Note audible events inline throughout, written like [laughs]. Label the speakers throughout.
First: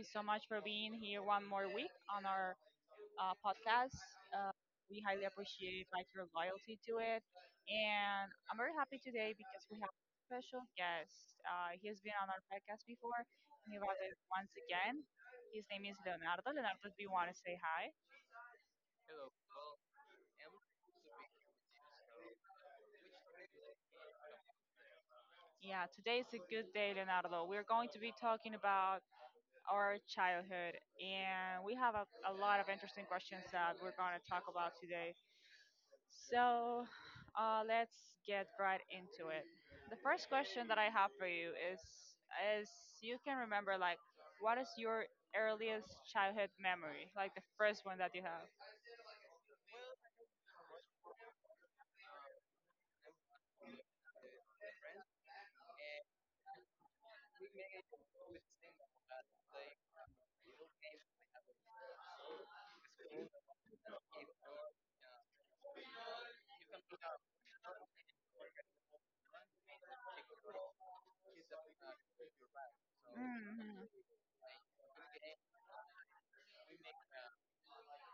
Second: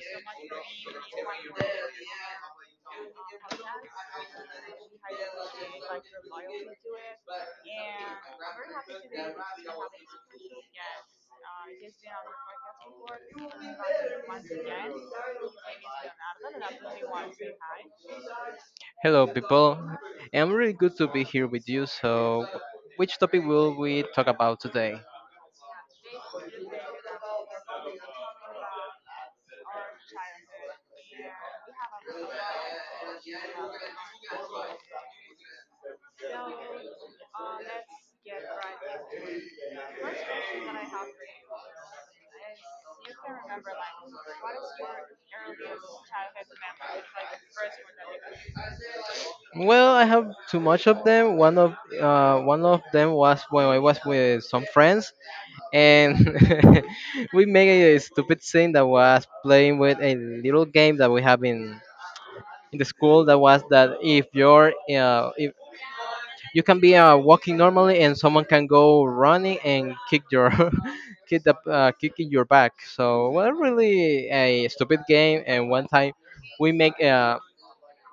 Speaker 1: you so much for being here one more week on our podcast. Uh, we highly appreciate like your loyalty to it, and I'm very happy today because we have a special guest. He has been on our podcast before, and he was it once again. His name is Leonardo. Leonardo, do you want to say hi?
Speaker 2: Hello, people. I'm really good to be here with you. So, which topic will we talk about today?
Speaker 1: Yeah, today is a good day, Leonardo. We're going to be talking about our childhood, and we have a lot of interesting questions that we're going to talk about today. So let's get right into it. The first question that I have for you is is you can remember like what is your earliest childhood memory, like the first one that you have?
Speaker 2: Well, I have too much of them. One of them was when I was with some friends, and [laughs] we made a stupid thing that was playing with a little game that we have in the school. That was that if your you can be walking normally, and someone can go running and kick your [laughs] kick the kick in your back. So well,
Speaker 1: Mm-hmm.
Speaker 2: really a stupid game. And one time we make uh,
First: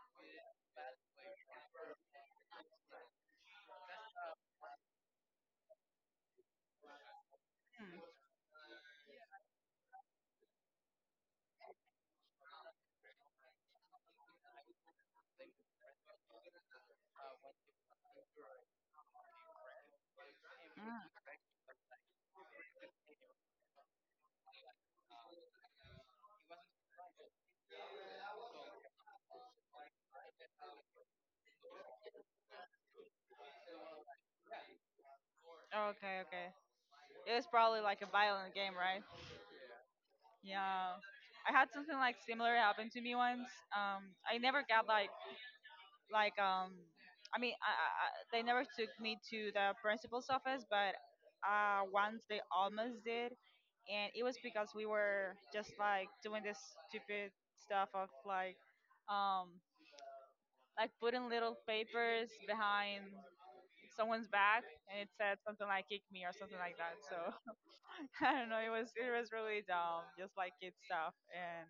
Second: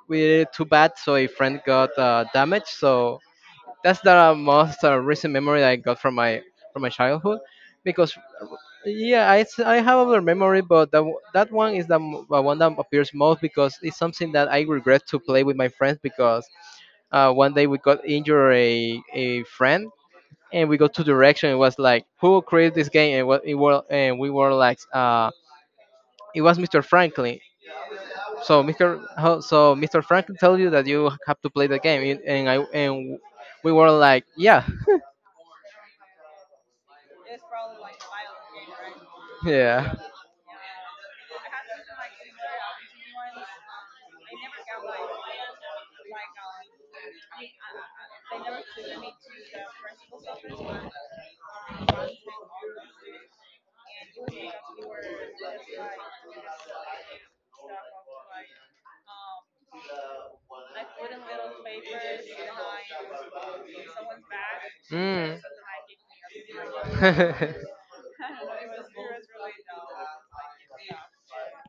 Speaker 2: we did it too bad, so a friend got damaged. So that's the most recent memory that I got from my childhood, because
Speaker 1: Mm-hmm.
Speaker 2: yeah, I have other memory, but that one is the one that appears most, because it's something that I regret to play with my friends because one day we got injured a friend, and we go to
Speaker 1: Mm.
Speaker 2: direction. It was like who created this game, and what it was, and we were like, it was Mr. Franklin. So Mr. Franklin told you that you have to play the game, and we were like, yeah,
Speaker 1: Okay, okay. It was probably like a violent game, right?
Speaker 2: [laughs] yeah.
Speaker 1: Yeah. I had something like similar happen to me once. I never got like like um they never took me to the principal's office, but once they almost did, and it was because we were just like doing this stupid stuff of um like putting little papers behind someone's back, and it said
Speaker 2: Mm.
Speaker 1: something like kick me or something like that. So
Speaker 2: [laughs]
Speaker 1: [laughs] I don't know, it was really dumb, just like kid stuff. And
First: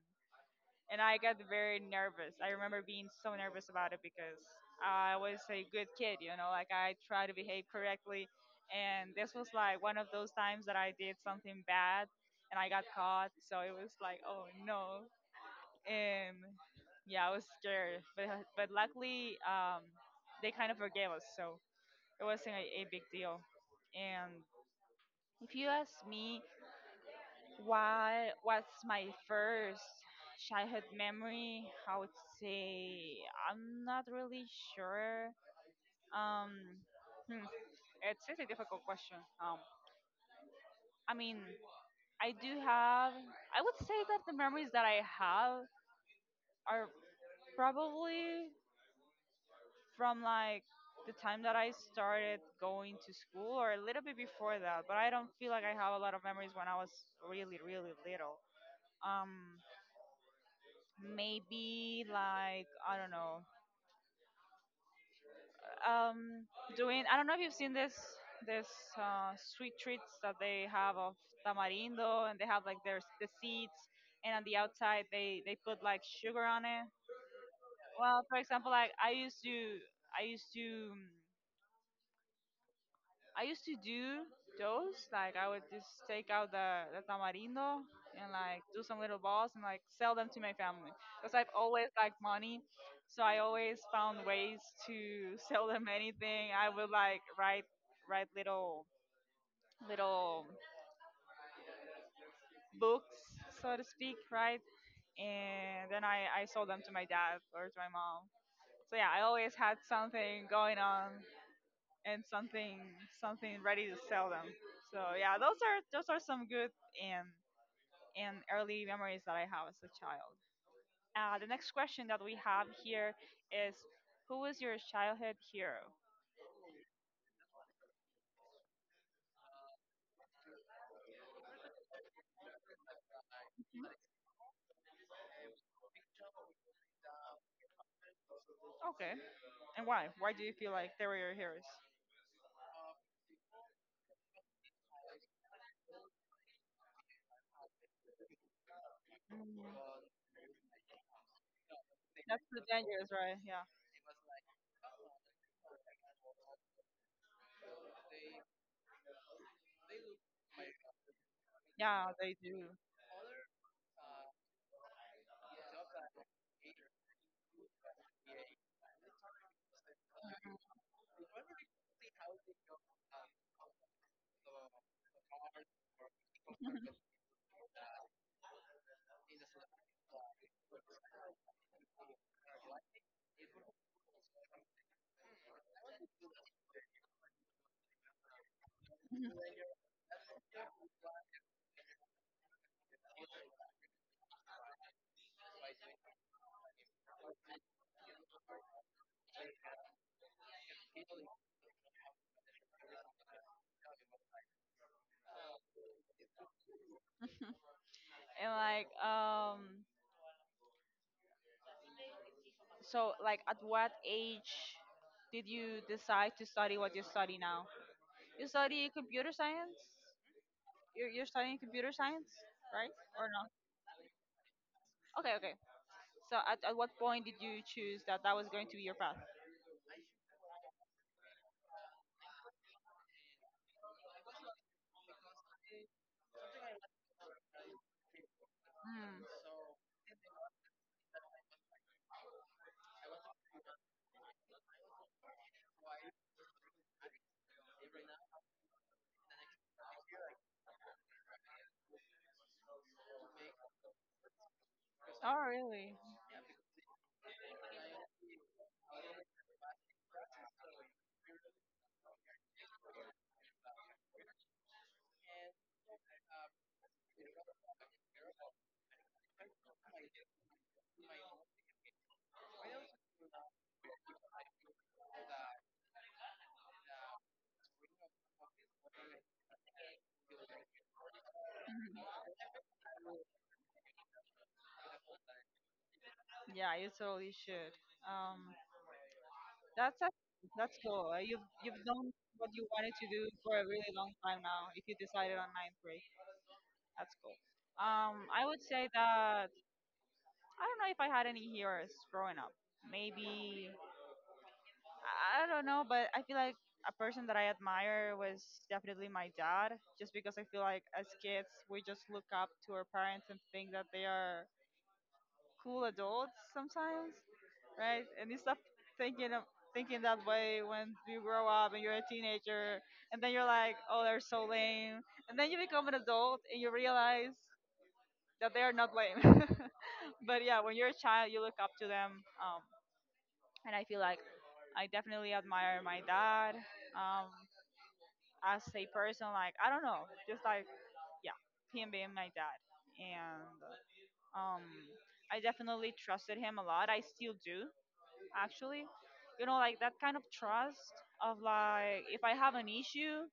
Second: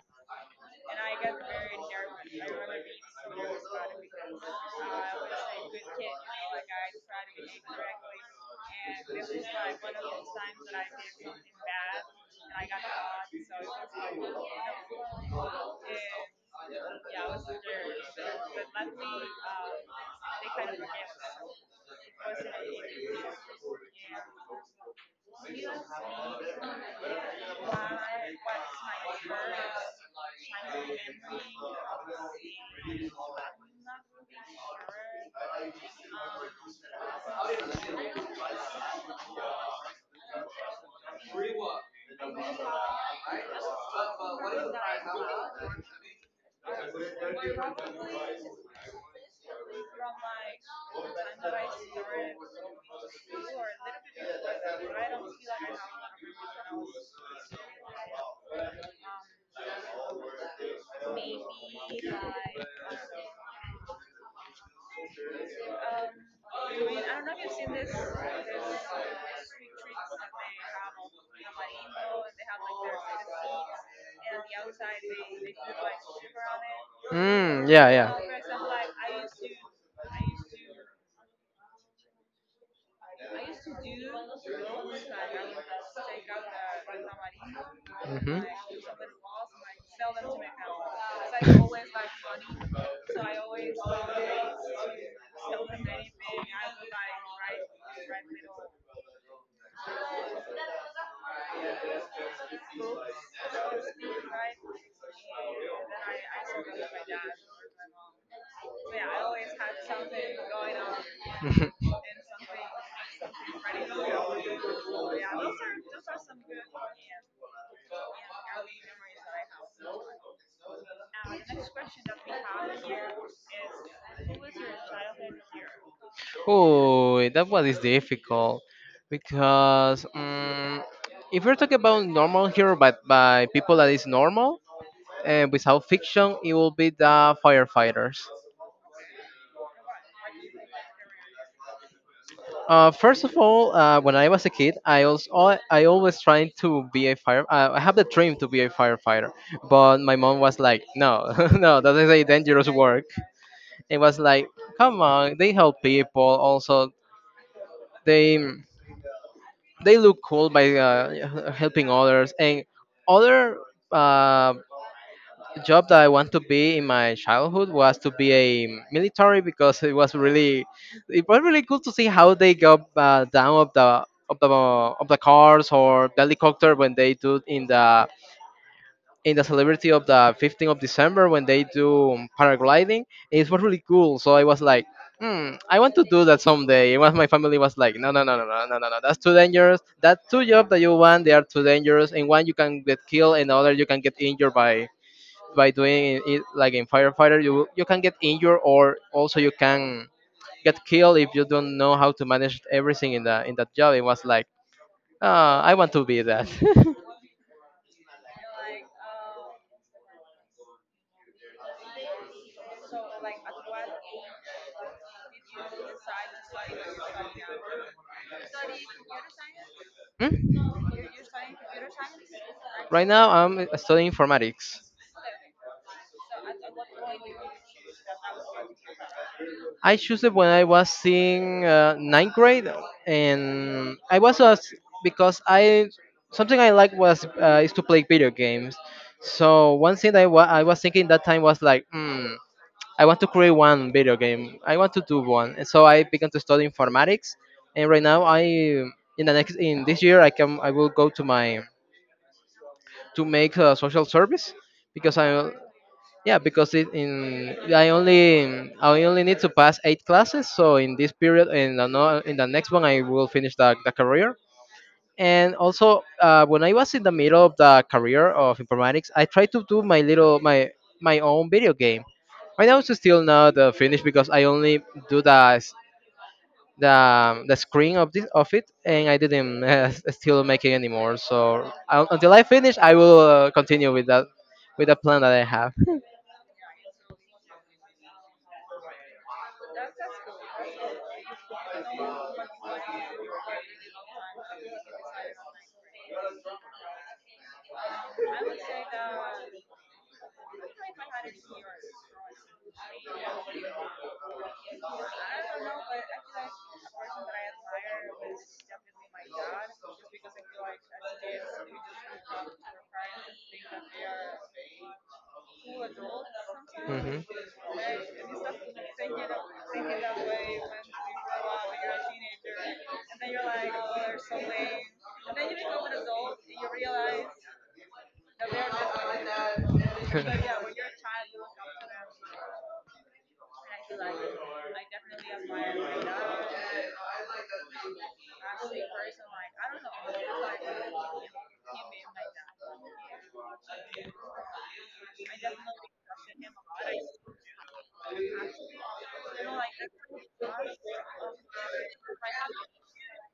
Speaker 1: I got very nervous. I remember being so nervous about it because I was a good kid, you know, like I try to behave correctly. And this was like one of those times that I did something bad and I got caught. So it was like, oh no. And yeah, I was scared. But luckily, they kind of forgave us. So it wasn't a big deal. And if you ask me, what was my first childhood memory? I would say I'm not really sure. Um, hmm, it's a difficult question. I mean, I do have. I would say that the memories that I have are probably from like the time that I started going to school or a little bit before that. But I don't feel like I have a lot of memories when I was really really little. Um, maybe like I don't know, um, doing. I don't know if you've seen this uh, sweet treats that they have of tamarindo, and they have like there's the seeds, and on the outside they put like sugar on it.
Speaker 2: Mm, yeah,
Speaker 1: Well, for example, like I used
Speaker 2: yeah.
Speaker 1: to. I used to do those. Like I would just take out the tamarindo and
Speaker 2: Mm-hmm.
Speaker 1: like do some
Speaker 2: [laughs]
Speaker 1: little balls and like sell them to my family because I've always liked money. So I always found ways to [laughs] sell them anything. I would like write little little books, so to speak, right? And then I sold them to my dad or to my mom. So yeah, I always had something going on
Speaker 2: on.
Speaker 1: and something ready to sell them. So yeah, those are some good and early memories that I have as a child. The next question that we have here is, who was your childhood hero?
Speaker 2: [laughs] Oh, that one is difficult, because if you're talking about normal hero, but by people that is normal and without fiction, it will be the firefighters.
Speaker 1: Okay, and why? Why do you feel like they were your heroes?
Speaker 2: First of all, when I was a kid, I always tried to be a fire. I have the dream to be a firefighter,
Speaker 1: Mm.
Speaker 2: but my mom was like, "No, [laughs] no, that is a
Speaker 1: Too
Speaker 2: dangerous work."
Speaker 1: dangerous, right? Yeah,
Speaker 2: It was like, "Come on, they help people. Also, they they look cool by helping
Speaker 1: yeah, they
Speaker 2: others
Speaker 1: do.
Speaker 2: and other." Um, Job that I want to be in my childhood was to be a military, because it was really cool to see how they go down of the cars or the helicopter, when they
Speaker 1: [laughs]
Speaker 2: do in the celebrity of the 15th of December, when they do paragliding. It was really cool. So I was like, hmm, I want to do that someday. It was my family was like, no, no, no, no, no, no, no, no. That's too dangerous. That two jobs that you want, they are too dangerous. And one you can get killed, and the other you can get injured by doing it, like in firefighter you can get injured, or also you can get killed if you don't know how to manage everything in the in that job. It was like, ah, I want to be that. [laughs]
Speaker 1: and like so like at what age did you decide to study what you study now? You study computer science?
Speaker 2: Hmm?
Speaker 1: You're studying computer science, right?
Speaker 2: Right
Speaker 1: Or
Speaker 2: now
Speaker 1: not?
Speaker 2: I'm studying informatics.
Speaker 1: Okay, okay. So at what point did you choose that that was going to be your path?
Speaker 2: I chose it when I was in ninth grade, and I was because I, something I like was is to play video games.
Speaker 1: Hmm.
Speaker 2: So one thing that I was thinking that time was like, I want to create one video game. I want to do one. And so I began to study informatics, and right now I in the next in this year I will go to my to make a social service, because
Speaker 1: Oh,
Speaker 2: I
Speaker 1: really? [laughs]
Speaker 2: yeah, because it in I only need to pass eight classes. So in this period and in the next one I will finish the career. And also when I was in the middle of the career of informatics, I tried to do my little my my own video game. I know it's still not finished, because I only do the screen of this of it, and I didn't [laughs] still make it anymore. So un
Speaker 1: Mhm.
Speaker 2: until I finish, I will continue with that with the plan that I have.
Speaker 1: Yeah, you totally should. Um, that's that's cool. You've done what you wanted to do for a really long time now. If you decided on ninth grade, that's cool. I would say that I don't know if I had any heroes growing up. Maybe I don't know, but I feel like a person that I admire was definitely my dad, just because I feel like as kids we just look up to our parents and think that they are cool adults sometimes,
Speaker 2: Hmm.
Speaker 1: right? And you stop thinking of thinking that way when you grow up and you're a teenager, and then you're like, oh, they're so lame, and then you become an adult and you realize that they are not lame. [laughs] But yeah, when
Speaker 2: [laughs]
Speaker 1: you're a child you look up to them. And I feel like I definitely admire my dad um, as a person. Like I don't know, just like yeah, him being my dad, and um, I definitely trusted him a lot. I still do, actually. You know, like that kind of trust of like if I have an issue,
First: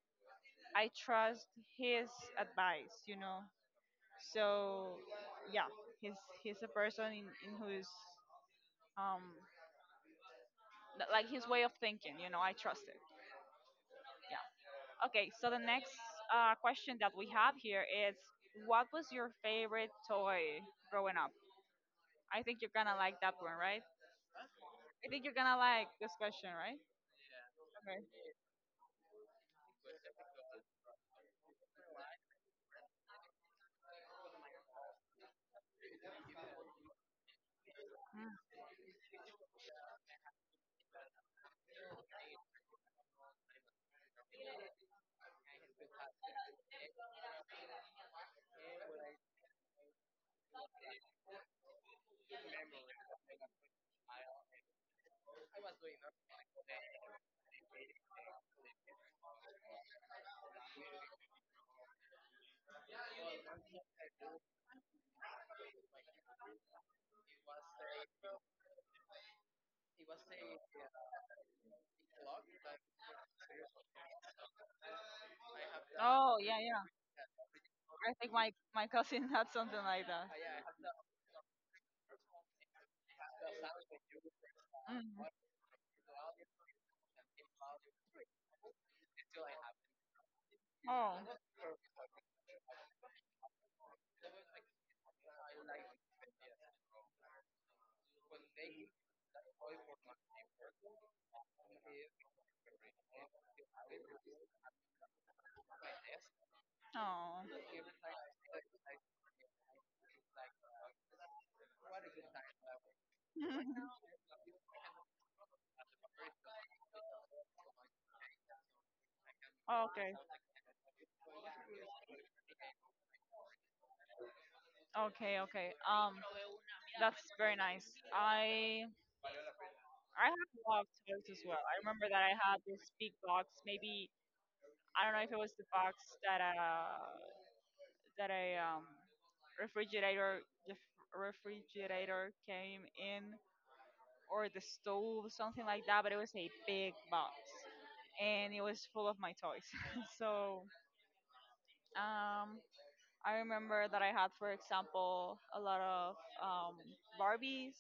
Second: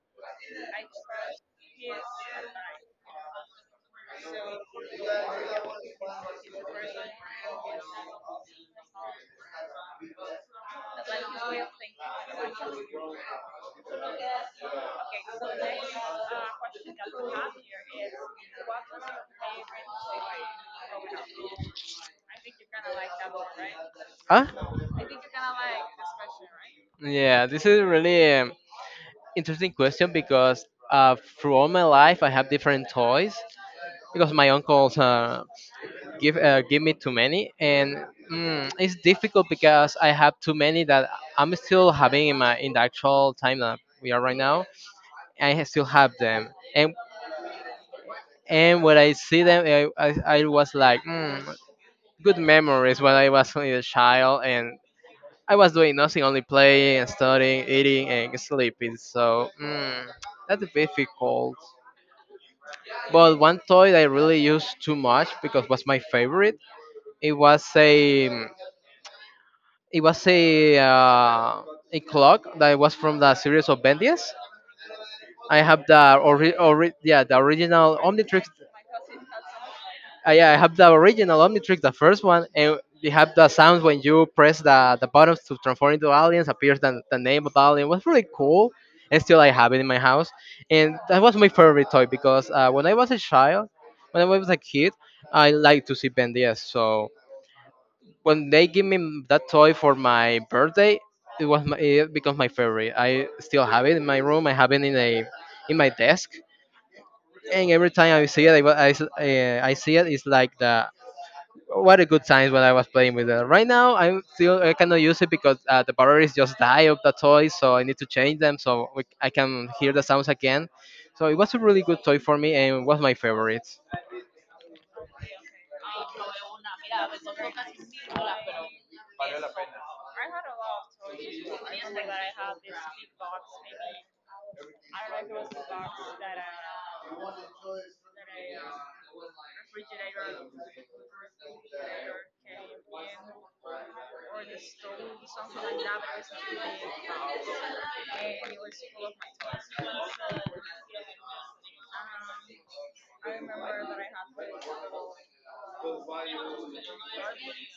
Speaker 1: I trust his advice. So yeah, he's he's a person in, whose um like his way of thinking. I trust it. Yeah. Okay, so the next question that we have here is what was your favorite toy growing up? I think you're gonna like that one, right?
Speaker 2: Huh?
Speaker 1: I think you're gonna like this question, right?
Speaker 2: Yeah, this is
Speaker 1: Okay.
Speaker 2: really interesting question, because throughout my life I have different toys, because my uncles give me too many. And
Speaker 1: Mm.
Speaker 2: it's difficult because I have too many, that I'm still having in my in the actual time that we are right now. I still have them, and when I see them, I was like, good memories when I was only a child, and I was doing nothing, only playing and studying, eating and sleeping. So that's difficult. But one toy that I really used too much because was my favorite, it was a It was a clock that was from the series of Bendies. I have the
Speaker 1: Oh yeah,
Speaker 2: ori-
Speaker 1: yeah.
Speaker 2: ori- yeah the original
Speaker 1: I think
Speaker 2: Omnitrix.
Speaker 1: my [laughs] cousin had something like that.
Speaker 2: Yeah, I have the original Omnitrix, the first one, and they have the sounds when you press the
Speaker 1: Mm.
Speaker 2: buttons to transform into aliens. Appears the name of the alien. It was really cool, and still I have it in my house. And
Speaker 1: Oh,
Speaker 2: that was my favorite toy because when I was a kid, I liked to see Bendies. So when they give that toy for my birthday, it becomes my favorite. I still have it in my room. I have it in a in my desk,
Speaker 1: oh.
Speaker 2: and every time I see it, I wa- I, s- eh, I see it. It's like the what a good times when I was playing with it. Right now, I cannot use it, because the batteries just die of the toy, so I need to change them, so I can hear the
Speaker 1: [laughs] okay,
Speaker 2: sounds again. So it was a really good toy for me, and it was my favorite.
Speaker 1: okay. That's very nice. I I have a lot of toys as well. I remember that I had this big box. Maybe I don't know if it was the box that that a refrigerator refrigerator came in, or the stove, something like that. But it was a big box and it was full of my toys. [laughs] So um I remember that I had, for example, a lot of um Barbies.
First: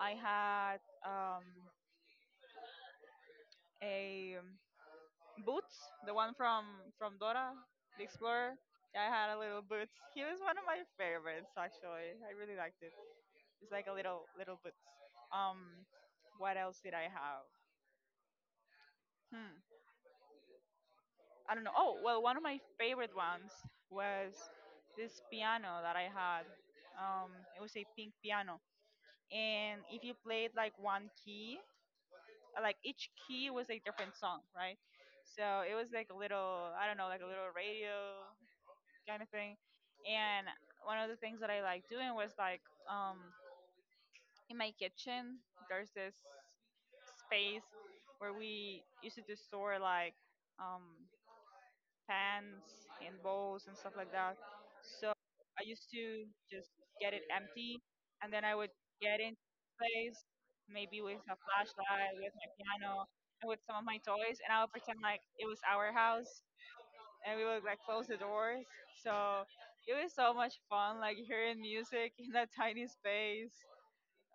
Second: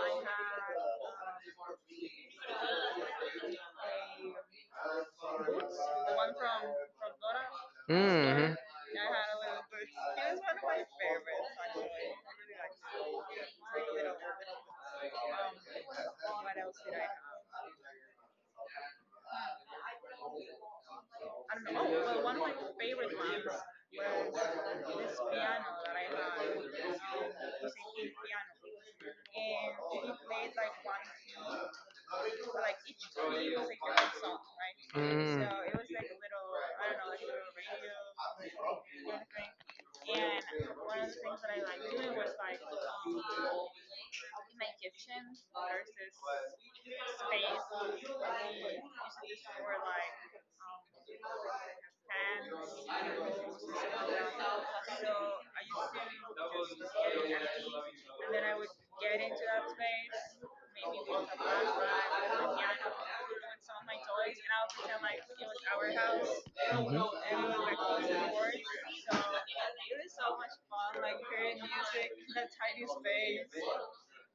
Speaker 1: I had um a Boots, the one from Dora the
Speaker 2: Hmm.
Speaker 1: Explorer. Yeah, I had a little Boots. He was one of my favorites, actually. I really liked it. It's like a little Boots. Um, what else did I have? Hmm. I don't know. Oh well, one of my favorite ones was this piano that I had. Um, it was a pink piano, and if you played like one key, like each key was a different song, right? So
Speaker 2: Mm.
Speaker 1: it was like a little, I don't know, like a little radio kind of thing. And one of the things that I liked doing was like um, in my kitchen, there's this space where we used to store like um, pans and bowls and stuff like that. So I used to just get it empty, and then I would get into place, maybe with a flashlight, with my piano, and with some of my toys, and I would pretend like it was our house, and
Speaker 2: Mhm.
Speaker 1: we would like close the doors. So it was so much fun, like hearing music in that tiny space,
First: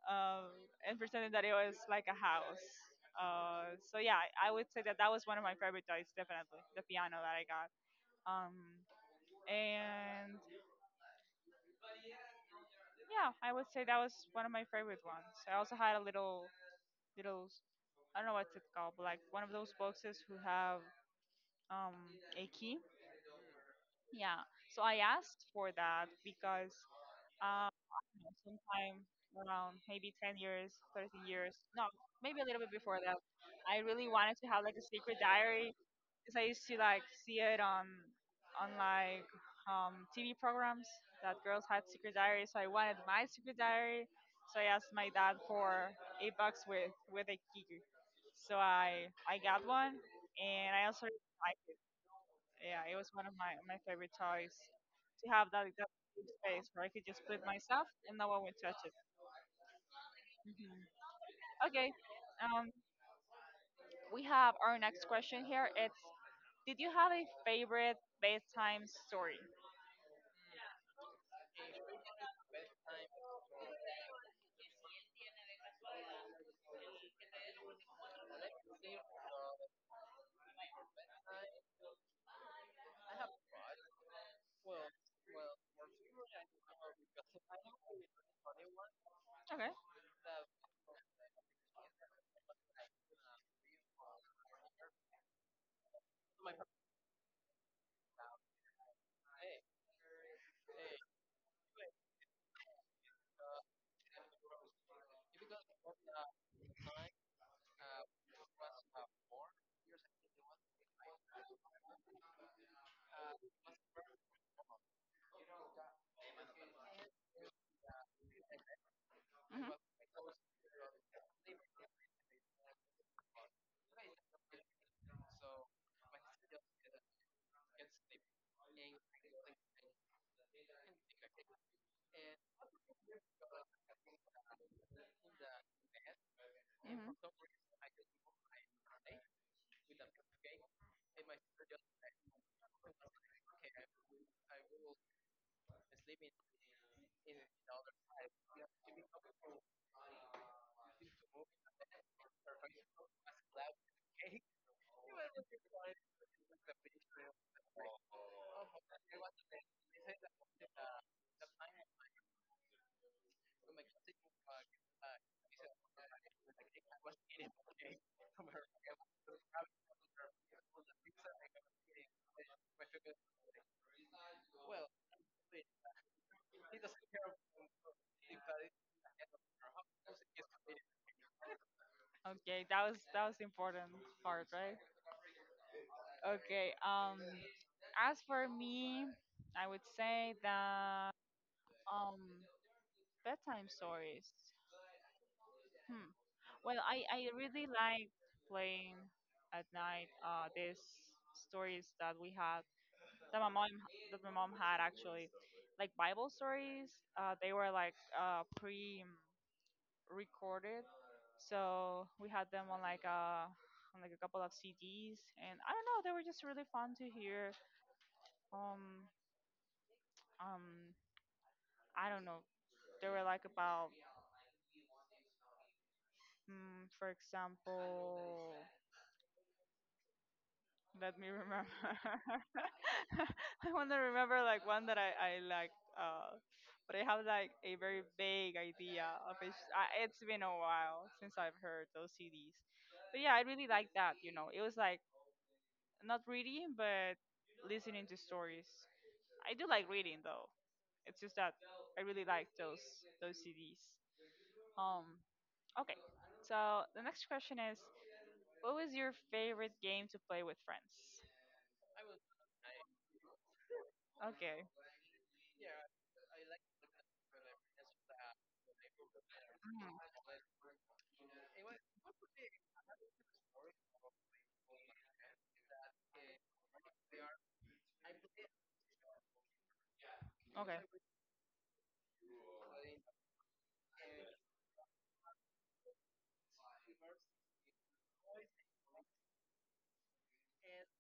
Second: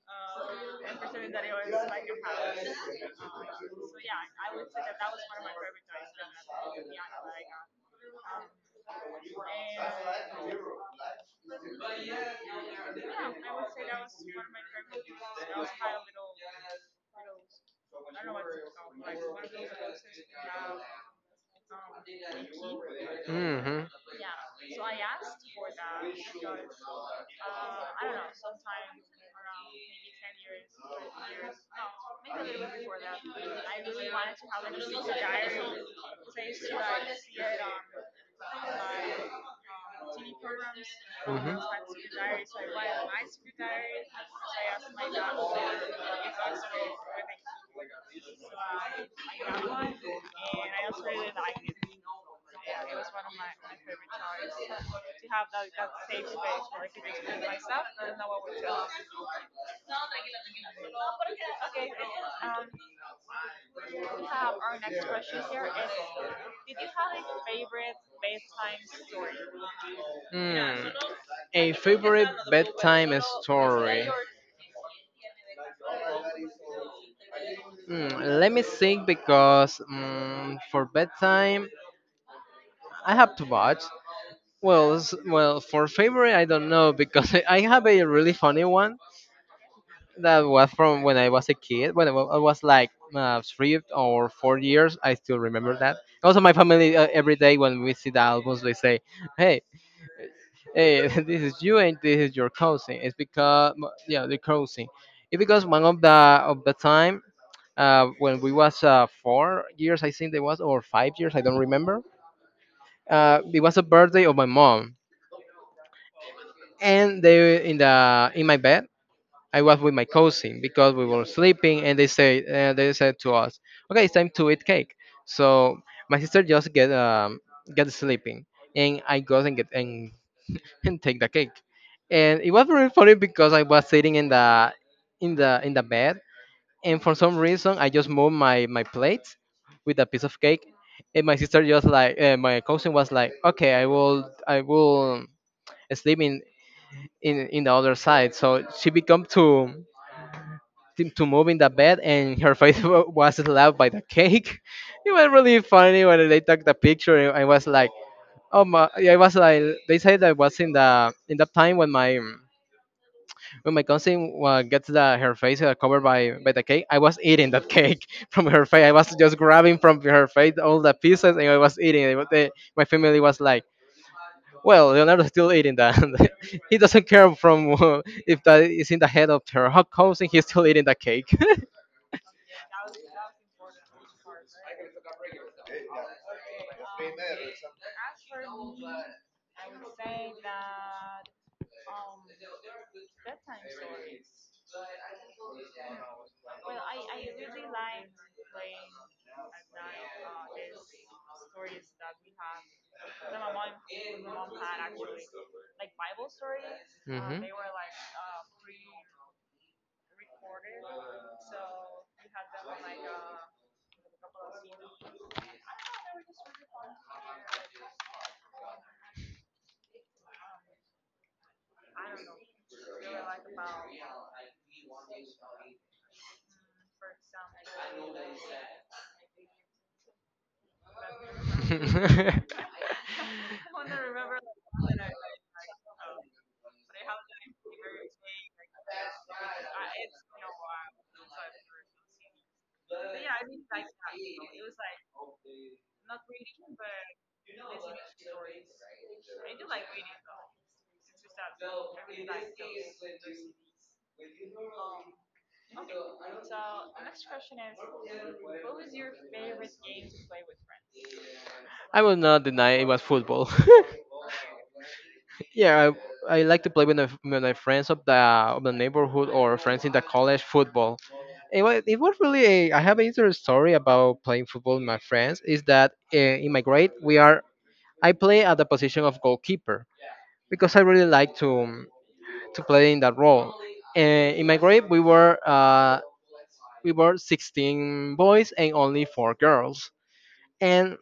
Speaker 1: um, and pretending that it was like a house. So yeah, I would say that that was one of my favorite toys, definitely the piano that I got. Um, and yeah, I would say that was one of my favorite ones. I also had a little, little, I don't know what's it called, but like one of those boxes who have um a key.
Speaker 2: Mhm.
Speaker 1: Yeah, so I asked for that because um, sometime around maybe 10 years, 13 years, no, maybe a little bit before that. I really wanted to have like a secret diary because I used to like see it on like TV programs that
Speaker 2: Mhm.
Speaker 1: girls had secret diaries. So I wanted my secret diary. So I asked my dad for $8 note with a key. So I got one, and I also really liked it. Yeah, it was one of my favorite toys to have that big space where I could just put my stuff and no one would touch it. Mhm. Okay, um, we have our next question here. It's did you have a favorite bedtime story?
Speaker 2: Mm. A favorite bedtime story. Let me think, because for bedtime I have to watch. Well, for favorite I don't know, because [laughs] I have a really funny one.
Speaker 1: Okay.
Speaker 2: That was from when I was a kid. When I was like 3 or 4 years, I still remember that. Also, my family every day when we see the albums, they say, "Hey, hey, [laughs] this is you and this is your cousin." It's because yeah, the cousin. It's because one of the time when we was 4 years, I think they was, or 5 years, I don't remember. It was a birthday of my mom, and they in the in my bed I
Speaker 1: Hmm.
Speaker 2: was with my cousin, because we were sleeping, and they said to us, "Okay, it's time to eat cake." So my sister just get sleeping, and I go [laughs] and take the cake, and it was very funny because I was sitting in the bed, and for some
Speaker 1: hmm
Speaker 2: reason I just moved my plate with a piece of cake, and my cousin was like, "Okay, I will sleep in the other side." So she become to move in the bed, and her [laughs] face was slapped by the cake. [laughs] It was really funny when they took the picture. And I was like, oh my! Yeah, I was like, they said that was in the time when my cousin gets the her face covered by the cake. I was eating that cake [laughs] from her face. I was just grabbing from her face all the pieces, and I was eating it. But my family was like, well, Leonardo's still eating that. [laughs] He doesn't care from [laughs] if that is in the head of her cousin. He's still eating the cake.
Speaker 1: Okay, that was the important part, right? Okay. As for me, I would say that um bedtime stories. Hmm. Well, I really like playing at night these stories that we had that my mom that my mom had, actually, like Bible stories.
Speaker 2: [laughs] Mhm.
Speaker 1: They were like pre-recorded, so we had them on like a couple of CDs, and I don't know, they were just really fun to hear. Um, um, I don't know, they were like about, mm, for example. Let me remember.
Speaker 2: [laughs]
Speaker 1: [laughs] I want to remember like one that I like. But I have like a very vague idea of it. It's been a while since I've heard those CDs, but yeah, I really like that. You know, it was like not reading, but listening to stories. I do like reading though. It's just that I really like those CDs. Um. Okay. So the next question is, what was your favorite game to play with friends?
Speaker 2: I will not deny it was football.
Speaker 1: Okay.
Speaker 2: [laughs] Yeah, I like to play with my friends of the neighborhood, or
Speaker 1: Mm.
Speaker 2: friends in the college football. It was really a, I have an interesting story about playing football with my friends. Is that in my grade we are I play at the position of goalkeeper, because
Speaker 1: Okay.
Speaker 2: I really like to play in that role. And in my grade we were 16 boys and only four girls. And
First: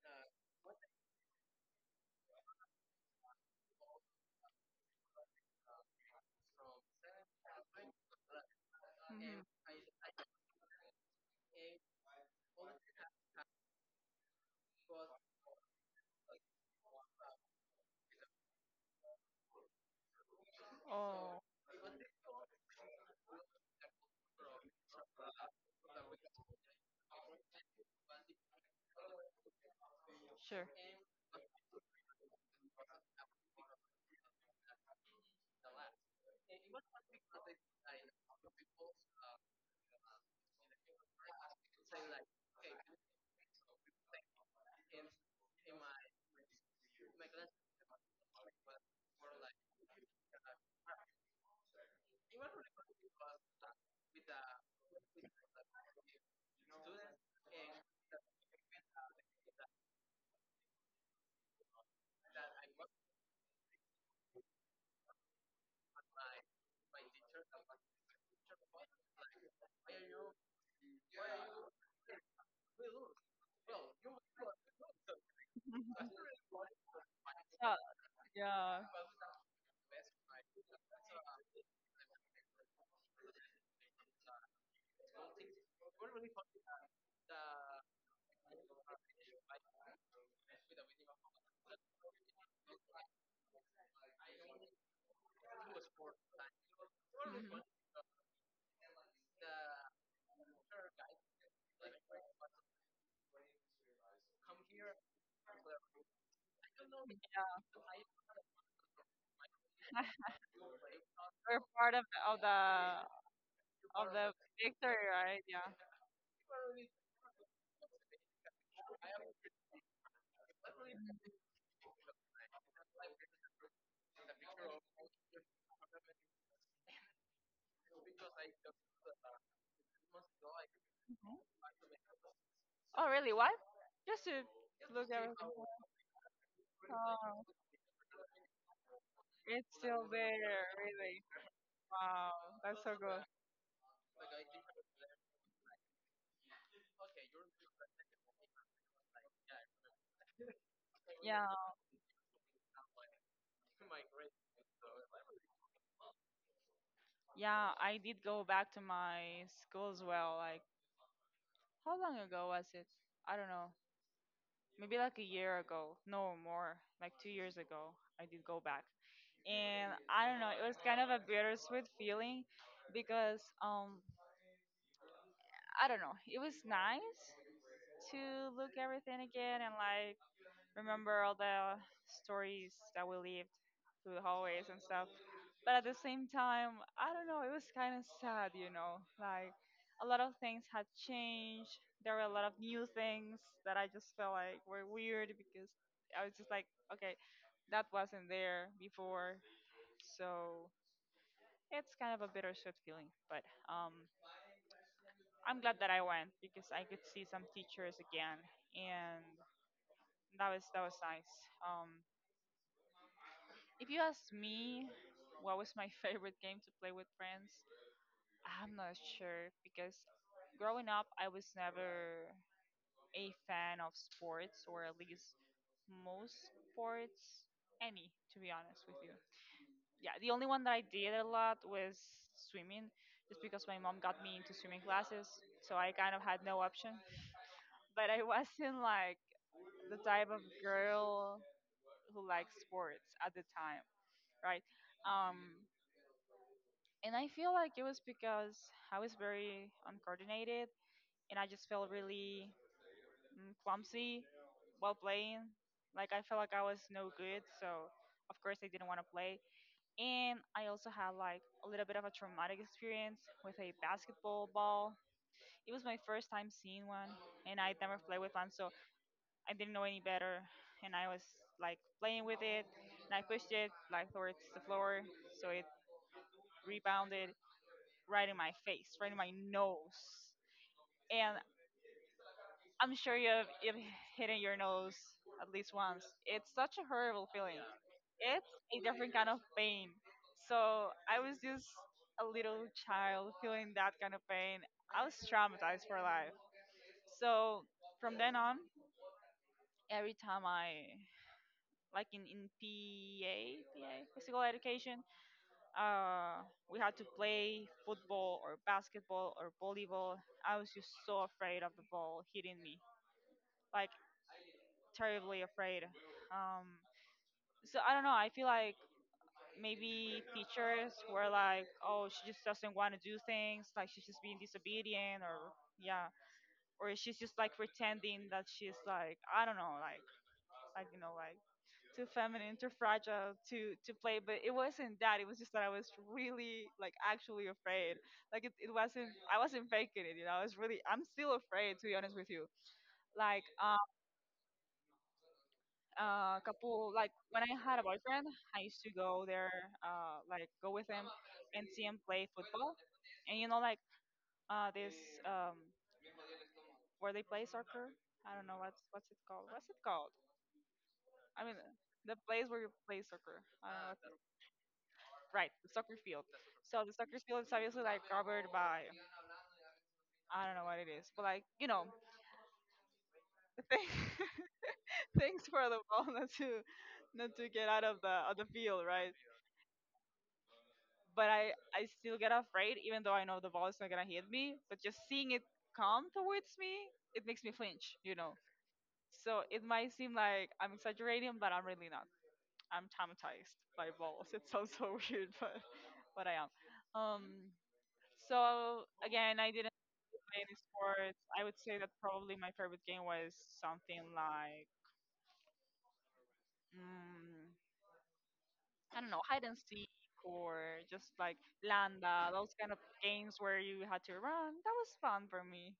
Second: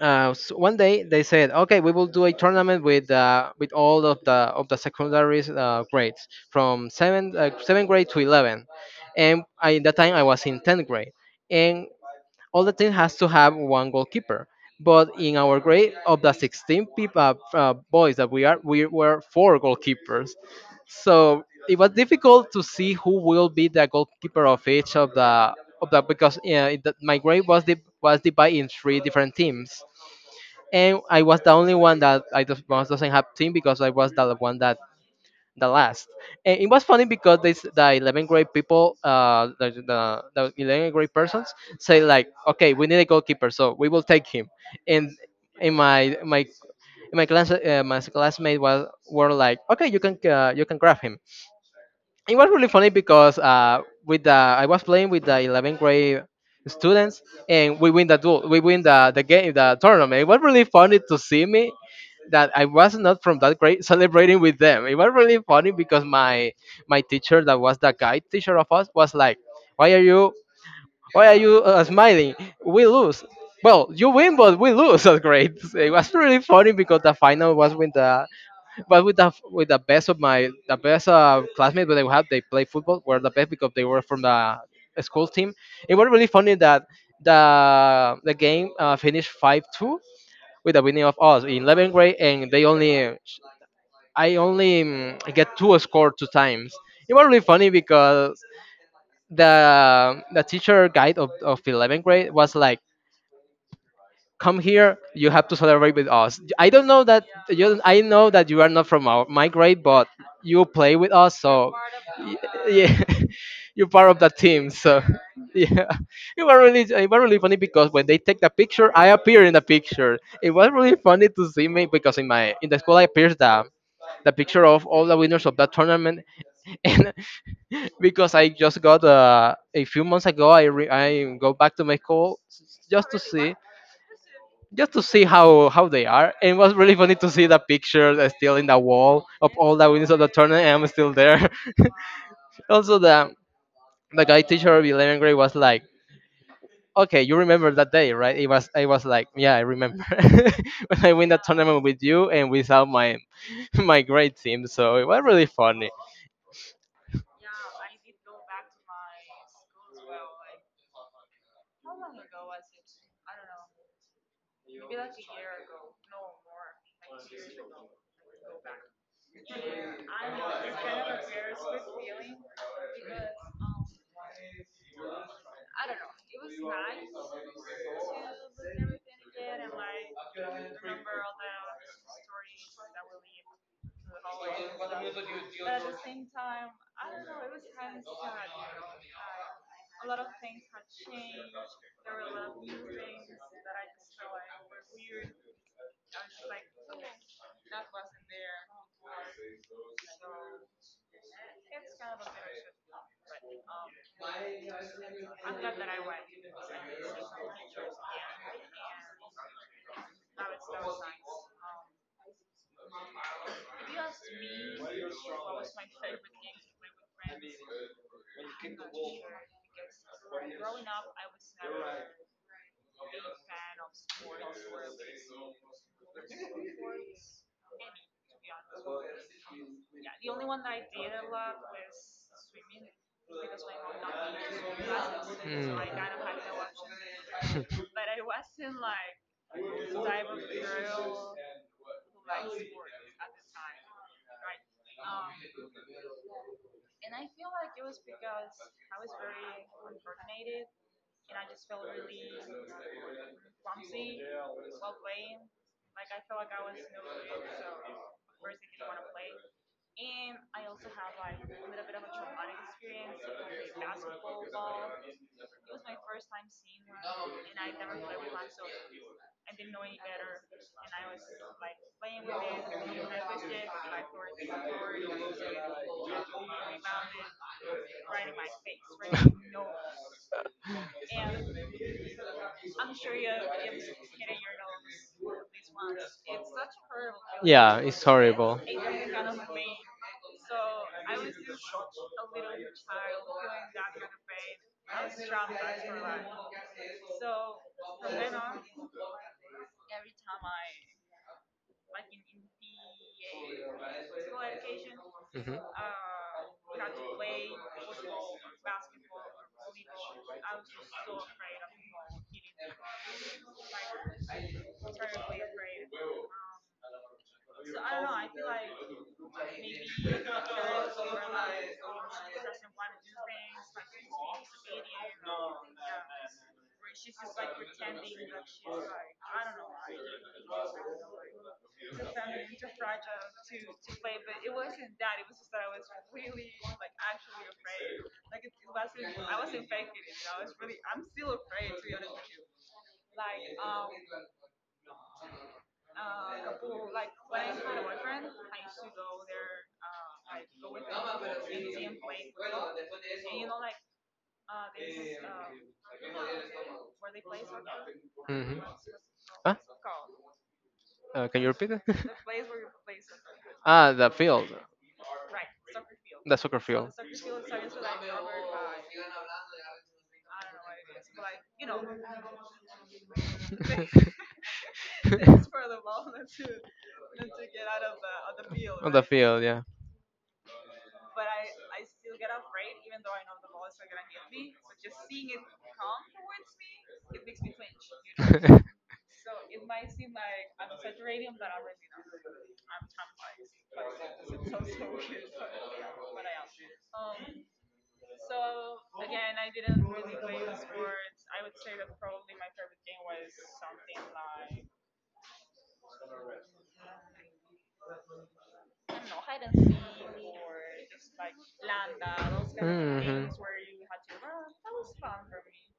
Speaker 2: s one day they said, "Okay, we will do a tournament with all of the secondary grades from seventh grade to 11." And
Speaker 1: Mhm.
Speaker 2: I, at that time, I was in 10th grade, and all the team has to have one goalkeeper. But in our grade of the 16 people, boys that we are, we were four goalkeepers.
Speaker 1: Oh,
Speaker 2: So it was difficult to see who will be the goalkeeper of each of the because my grade was divided in three different teams,
Speaker 1: sure.
Speaker 2: and I was the only one that I just, was doesn't have team because I was the one that the last. And it was funny because the 11th grade people, the 11th grade persons say like, okay, we need a goalkeeper, so we will take him. And in my my in my class, my classmate was were like, okay, you can grab him. It was really funny because with the I was playing with the 11th grade students, and we win the duel, we win the game, the tournament. It was really funny to see me that I was not from that grade [laughs] celebrating with them. It was really funny because my teacher that was the guy teacher of us was like, "Why are you smiling? We lose." Well, you win, but we lose. [laughs] That
Speaker 1: [laughs]
Speaker 2: grade. It
Speaker 1: Mhm.
Speaker 2: was really funny because the final
Speaker 1: So
Speaker 2: was with the
Speaker 1: yeah.
Speaker 2: but with the best of my the best classmates that I had, they play football. Were the best because they were from the school team. It was really funny that the game finished 5-2 with the winning of us in 11th grade, and they only I only mm, get two score two times. It was really
Speaker 1: Hmm.
Speaker 2: funny because the teacher guide of 11th grade was like, come here, you have to celebrate with us. I don't know that you I know that you are not from my grade, but you play with us
Speaker 1: We're
Speaker 2: so
Speaker 1: part of the,
Speaker 2: y-
Speaker 1: of the
Speaker 2: yeah. [laughs] You're part
Speaker 1: of
Speaker 2: of the
Speaker 1: the
Speaker 2: team so
Speaker 1: victory, right?
Speaker 2: [laughs]
Speaker 1: Yeah.
Speaker 2: yeah. It was really funny because when they take the picture I appear in the picture. It was really funny to see me because in my in the school I appeared the picture of all the winners of that tournament [laughs] and because I just got a few months ago I
Speaker 1: Mhm.
Speaker 2: go back to my school
Speaker 1: Oh,
Speaker 2: just to
Speaker 1: really? Why?
Speaker 2: see
Speaker 1: Just to look everything.
Speaker 2: how they are. And it was really funny to
Speaker 1: Oh,
Speaker 2: see the picture that's still in the wall of
Speaker 1: it's
Speaker 2: all the
Speaker 1: still
Speaker 2: winners of the
Speaker 1: there,
Speaker 2: tournament, and I'm still
Speaker 1: really.
Speaker 2: there.
Speaker 1: Wow,
Speaker 2: [laughs]
Speaker 1: that's so
Speaker 2: Also,
Speaker 1: good.
Speaker 2: the guy teacher of 11th grade was like, "Okay, you remember that day, right?" It was I was like, "Yeah, I remember [laughs] when I win the
Speaker 1: Yeah,
Speaker 2: tournament with you and without my [laughs] my grade team." So it was really funny.
Speaker 1: yeah, I did go back to my school as well. Like, how long ago was it? I don't know. Maybe like a year ago, no more, like 2 years ago, I did go back. And I don't know, it was kind of a bittersweet feeling because I don't know, it was nice to look everything again and like remember all the stories that we lived through the hallways and stuff. But at the same time, I don't know, it was kind of sad, like a lot of things had changed. There were a lot of new things that I just felt like were weird because I was just like, okay, that wasn't there before. So it's kind of a bittersweet feeling, but I'm glad that I went because I could see some teachers again, and that was nice. Um, If you ask me what was my [laughs] favorite game to play with friends, I'm not sure because growing up, I was never a fan of sports, or at least most sports, any, to be honest with you. Yeah, the only one that I did a lot was swimming, just because my mom got me into swimming classes,
Speaker 2: Mm.
Speaker 1: so I kind of had no option. But I [laughs] wasn't like the type of girl who likes sports at the time, right? Um, and I feel like it was because I was very uncoordinated and I just felt really clumsy while playing. Like I felt like I was no good, so of course I didn't want to play. And I also had like a little bit of a traumatic experience with a basketball ball. It was my first time seeing one, and I'd never played with one, so I didn't know any better. And I was like playing with it, and I pushed it like towards the floor, so it rebounded right in my face, right in my nose.
Speaker 2: [laughs]
Speaker 1: And I'm sure you have it hitting your nose at least once. It's such a horrible feeling.
Speaker 2: Yeah, it's
Speaker 1: It's
Speaker 2: horrible.
Speaker 1: a different kind of pain. So I was just a little child feeling that kind of pain. I was traumatized for life. So from then on, every time I like in PA, PA, physical education,
Speaker 2: Mhm.
Speaker 1: uh, we had to play football or basketball or volleyball. I was just so afraid of the ball hitting me, like terribly afraid. Um, so I don't know. I feel like maybe teachers were like, "Oh, she just doesn't want to do things. Like she's just being disobedient, or yeah, or she's just like pretending that she's like I don't know, like like too feminine, too fragile to play. But it wasn't that. It was just that I was really like actually afraid. Like it wasn't. I wasn't faking it. You know, I was really. I'm still afraid to be honest with you. Like couple like when I had a boyfriend, I used to go there like go with him and see him play football. And like this um where they play soccer. I don't know
Speaker 2: Hmm.
Speaker 1: what's it called.
Speaker 2: Huh?
Speaker 1: What's it called?
Speaker 2: Can
Speaker 1: I
Speaker 2: you
Speaker 1: mean
Speaker 2: repeat it?
Speaker 1: the place where you play soccer.
Speaker 2: [laughs]
Speaker 1: I
Speaker 2: Ah,
Speaker 1: don't
Speaker 2: the
Speaker 1: know. What's
Speaker 2: field,
Speaker 1: it. Right, the soccer field.
Speaker 2: the soccer
Speaker 1: So
Speaker 2: field.
Speaker 1: the
Speaker 2: [laughs]
Speaker 1: soccer field is obviously like covered by I don't know what it is, but like you know, [laughs] thing, things for the ball not to get out of the field,
Speaker 2: On the
Speaker 1: right?
Speaker 2: field, yeah.
Speaker 1: But I still get afraid, even though I know the ball is not gonna hit me. But just seeing it come towards me, it makes me flinch, you know.
Speaker 2: [laughs]
Speaker 1: So it might seem like I'm exaggerating, but I'm really not. I'm traumatized by balls. It sounds so [laughs] weird, but I am. Um, so again, I didn't. Playing sports, I would say that probably my favorite game was something like mm, I don't know, hide and seek, or just like landa, those kind of
Speaker 2: Mhm.
Speaker 1: games where you had to run. That was fun for me.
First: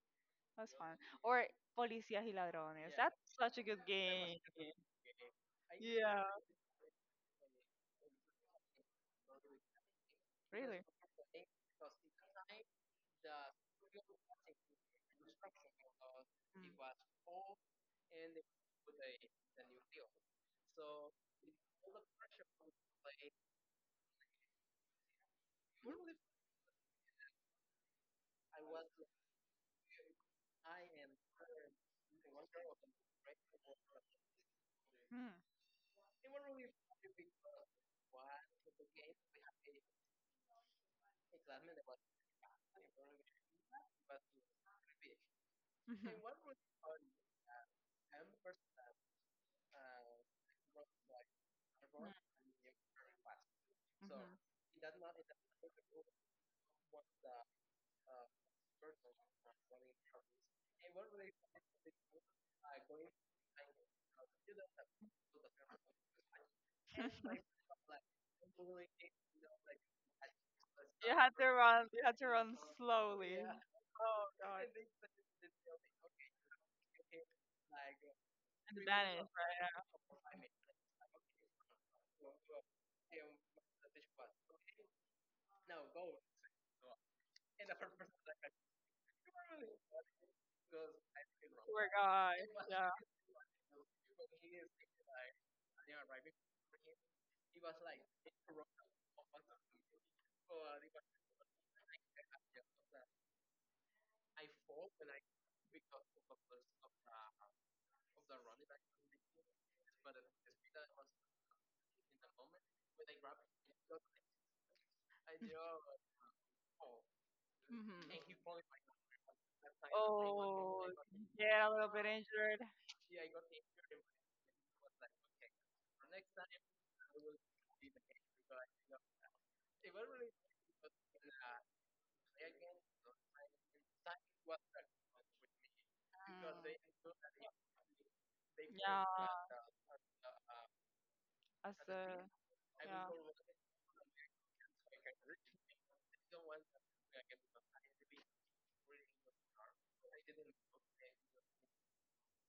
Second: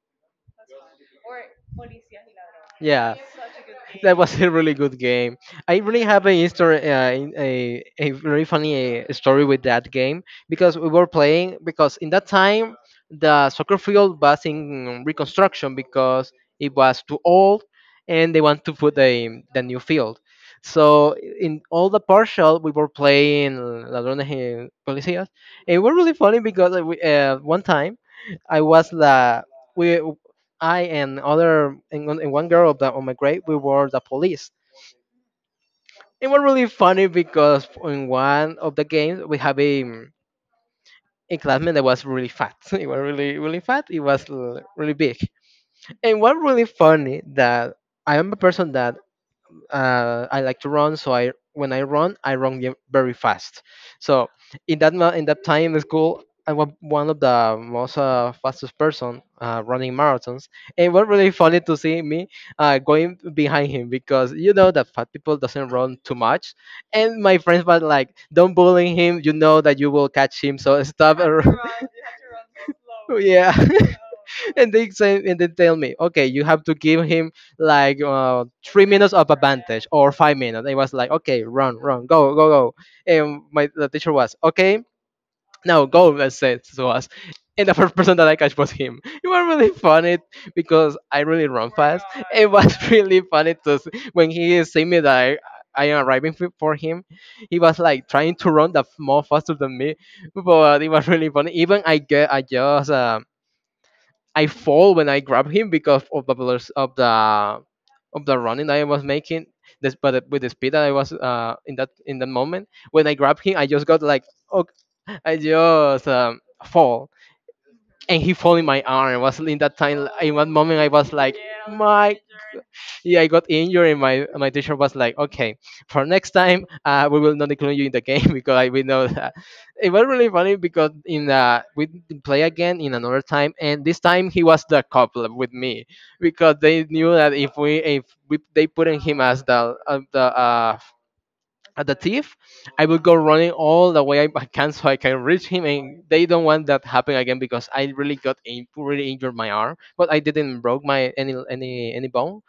Speaker 1: That was fun. Or Policías y Ladrones.
Speaker 2: Yeah,
Speaker 1: That's such a good
Speaker 2: that
Speaker 1: game.
Speaker 2: was a really good game. I really
Speaker 1: Yeah,
Speaker 2: have a history, a very funny story with that game, because
Speaker 1: really.
Speaker 2: we were playing because in that time the soccer field was in reconstruction because it
Speaker 1: Mm.
Speaker 2: was too old and they want to put the new field. So in all the partial we were playing Ladrones y Policías. It was really funny because one time I was the we I and other and one girl that on my grade, we were the police.
Speaker 1: Mm. [laughs]
Speaker 2: It was really funny because in one of the games we have a a classmate that was really fat. [laughs] He was really fat. He was really big.
Speaker 1: Mhm.
Speaker 2: And what really funny that I am a person that I like to run, so I when I run very fast. So
Speaker 1: Mm.
Speaker 2: in that time in school, I was one of the most fastest person running marathons. And it was really funny to see me going behind him because you know that fat people doesn't run too much. And my
Speaker 1: Mhm.
Speaker 2: friends
Speaker 1: [laughs]
Speaker 2: were like, "Don't bully him. You know that you will catch him. So [laughs]
Speaker 1: You
Speaker 2: stop."
Speaker 1: had
Speaker 2: and
Speaker 1: to
Speaker 2: run."
Speaker 1: run. You had to [laughs] run
Speaker 2: [laughs]
Speaker 1: slowly
Speaker 2: Yeah.
Speaker 1: and
Speaker 2: [laughs] And they say and they tell me, okay, you have to give him like 3 minutes
Speaker 1: vanish.
Speaker 2: of advantage or 5 minutes. It was like, okay, run, run, go, go, go. And my the teacher was, okay, now go, let's say to us. And the [laughs] first person that I catch was him. It was really funny because I really run
Speaker 1: Poor
Speaker 2: fast.
Speaker 1: guy.
Speaker 2: It was
Speaker 1: Yeah.
Speaker 2: [laughs] really funny to when he see me that I am arriving for him. He was like trying to run the more faster than me, but it was really funny. Even I get I fall when I grab him because of the of the running that I was making. This, but the- with the speed that I was in that moment, when I grab him, I just got like, oh, I just fall,
Speaker 1: Hmm.
Speaker 2: and he fell in my arm. It wasn't in that time. In one moment,
Speaker 1: Oh,
Speaker 2: I was like,
Speaker 1: yeah, a little bit
Speaker 2: my, g-"
Speaker 1: injured.
Speaker 2: yeah, I got injured, and my teacher was like, okay, for next time, we will not include you in the game [laughs] because I, we know that it was really funny because in we did play again in another time, and this time he was the couple with me because they
Speaker 1: Mm.
Speaker 2: knew that if we, they put
Speaker 1: Yeah,
Speaker 2: him as the
Speaker 1: as
Speaker 2: at the
Speaker 1: a
Speaker 2: thief, I would
Speaker 1: yeah.
Speaker 2: go running all the way I can so I can reach him, and they don't want that happen again because I really got in, really injured my arm, but I didn't broke my any bone.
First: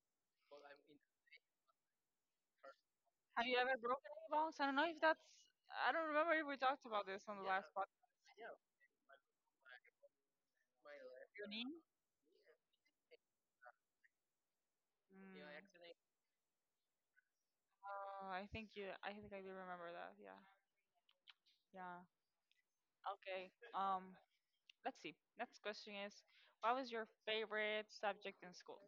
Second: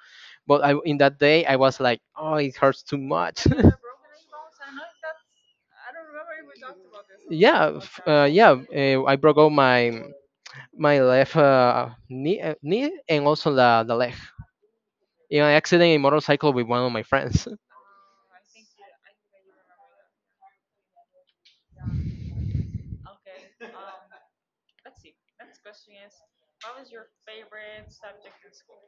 Speaker 2: But I in that day I was like, oh, it hurts too
Speaker 1: Have
Speaker 2: much.
Speaker 1: you ever broken any bones? I don't know if that's. I don't remember if we talked about this
Speaker 2: [laughs]
Speaker 1: on the last
Speaker 2: Yeah,
Speaker 1: podcast.
Speaker 2: yeah, I broke out my my left
Speaker 1: Your knee?
Speaker 2: knee, and also the leg
Speaker 1: Mm.
Speaker 2: in
Speaker 1: Oh,
Speaker 2: an accident in motorcycle with one of my friends. [laughs]
Speaker 1: I think you. I think I do remember that. Yeah. Yeah. Okay. [laughs] Um, let's see. Next question is, what was your favorite subject in school?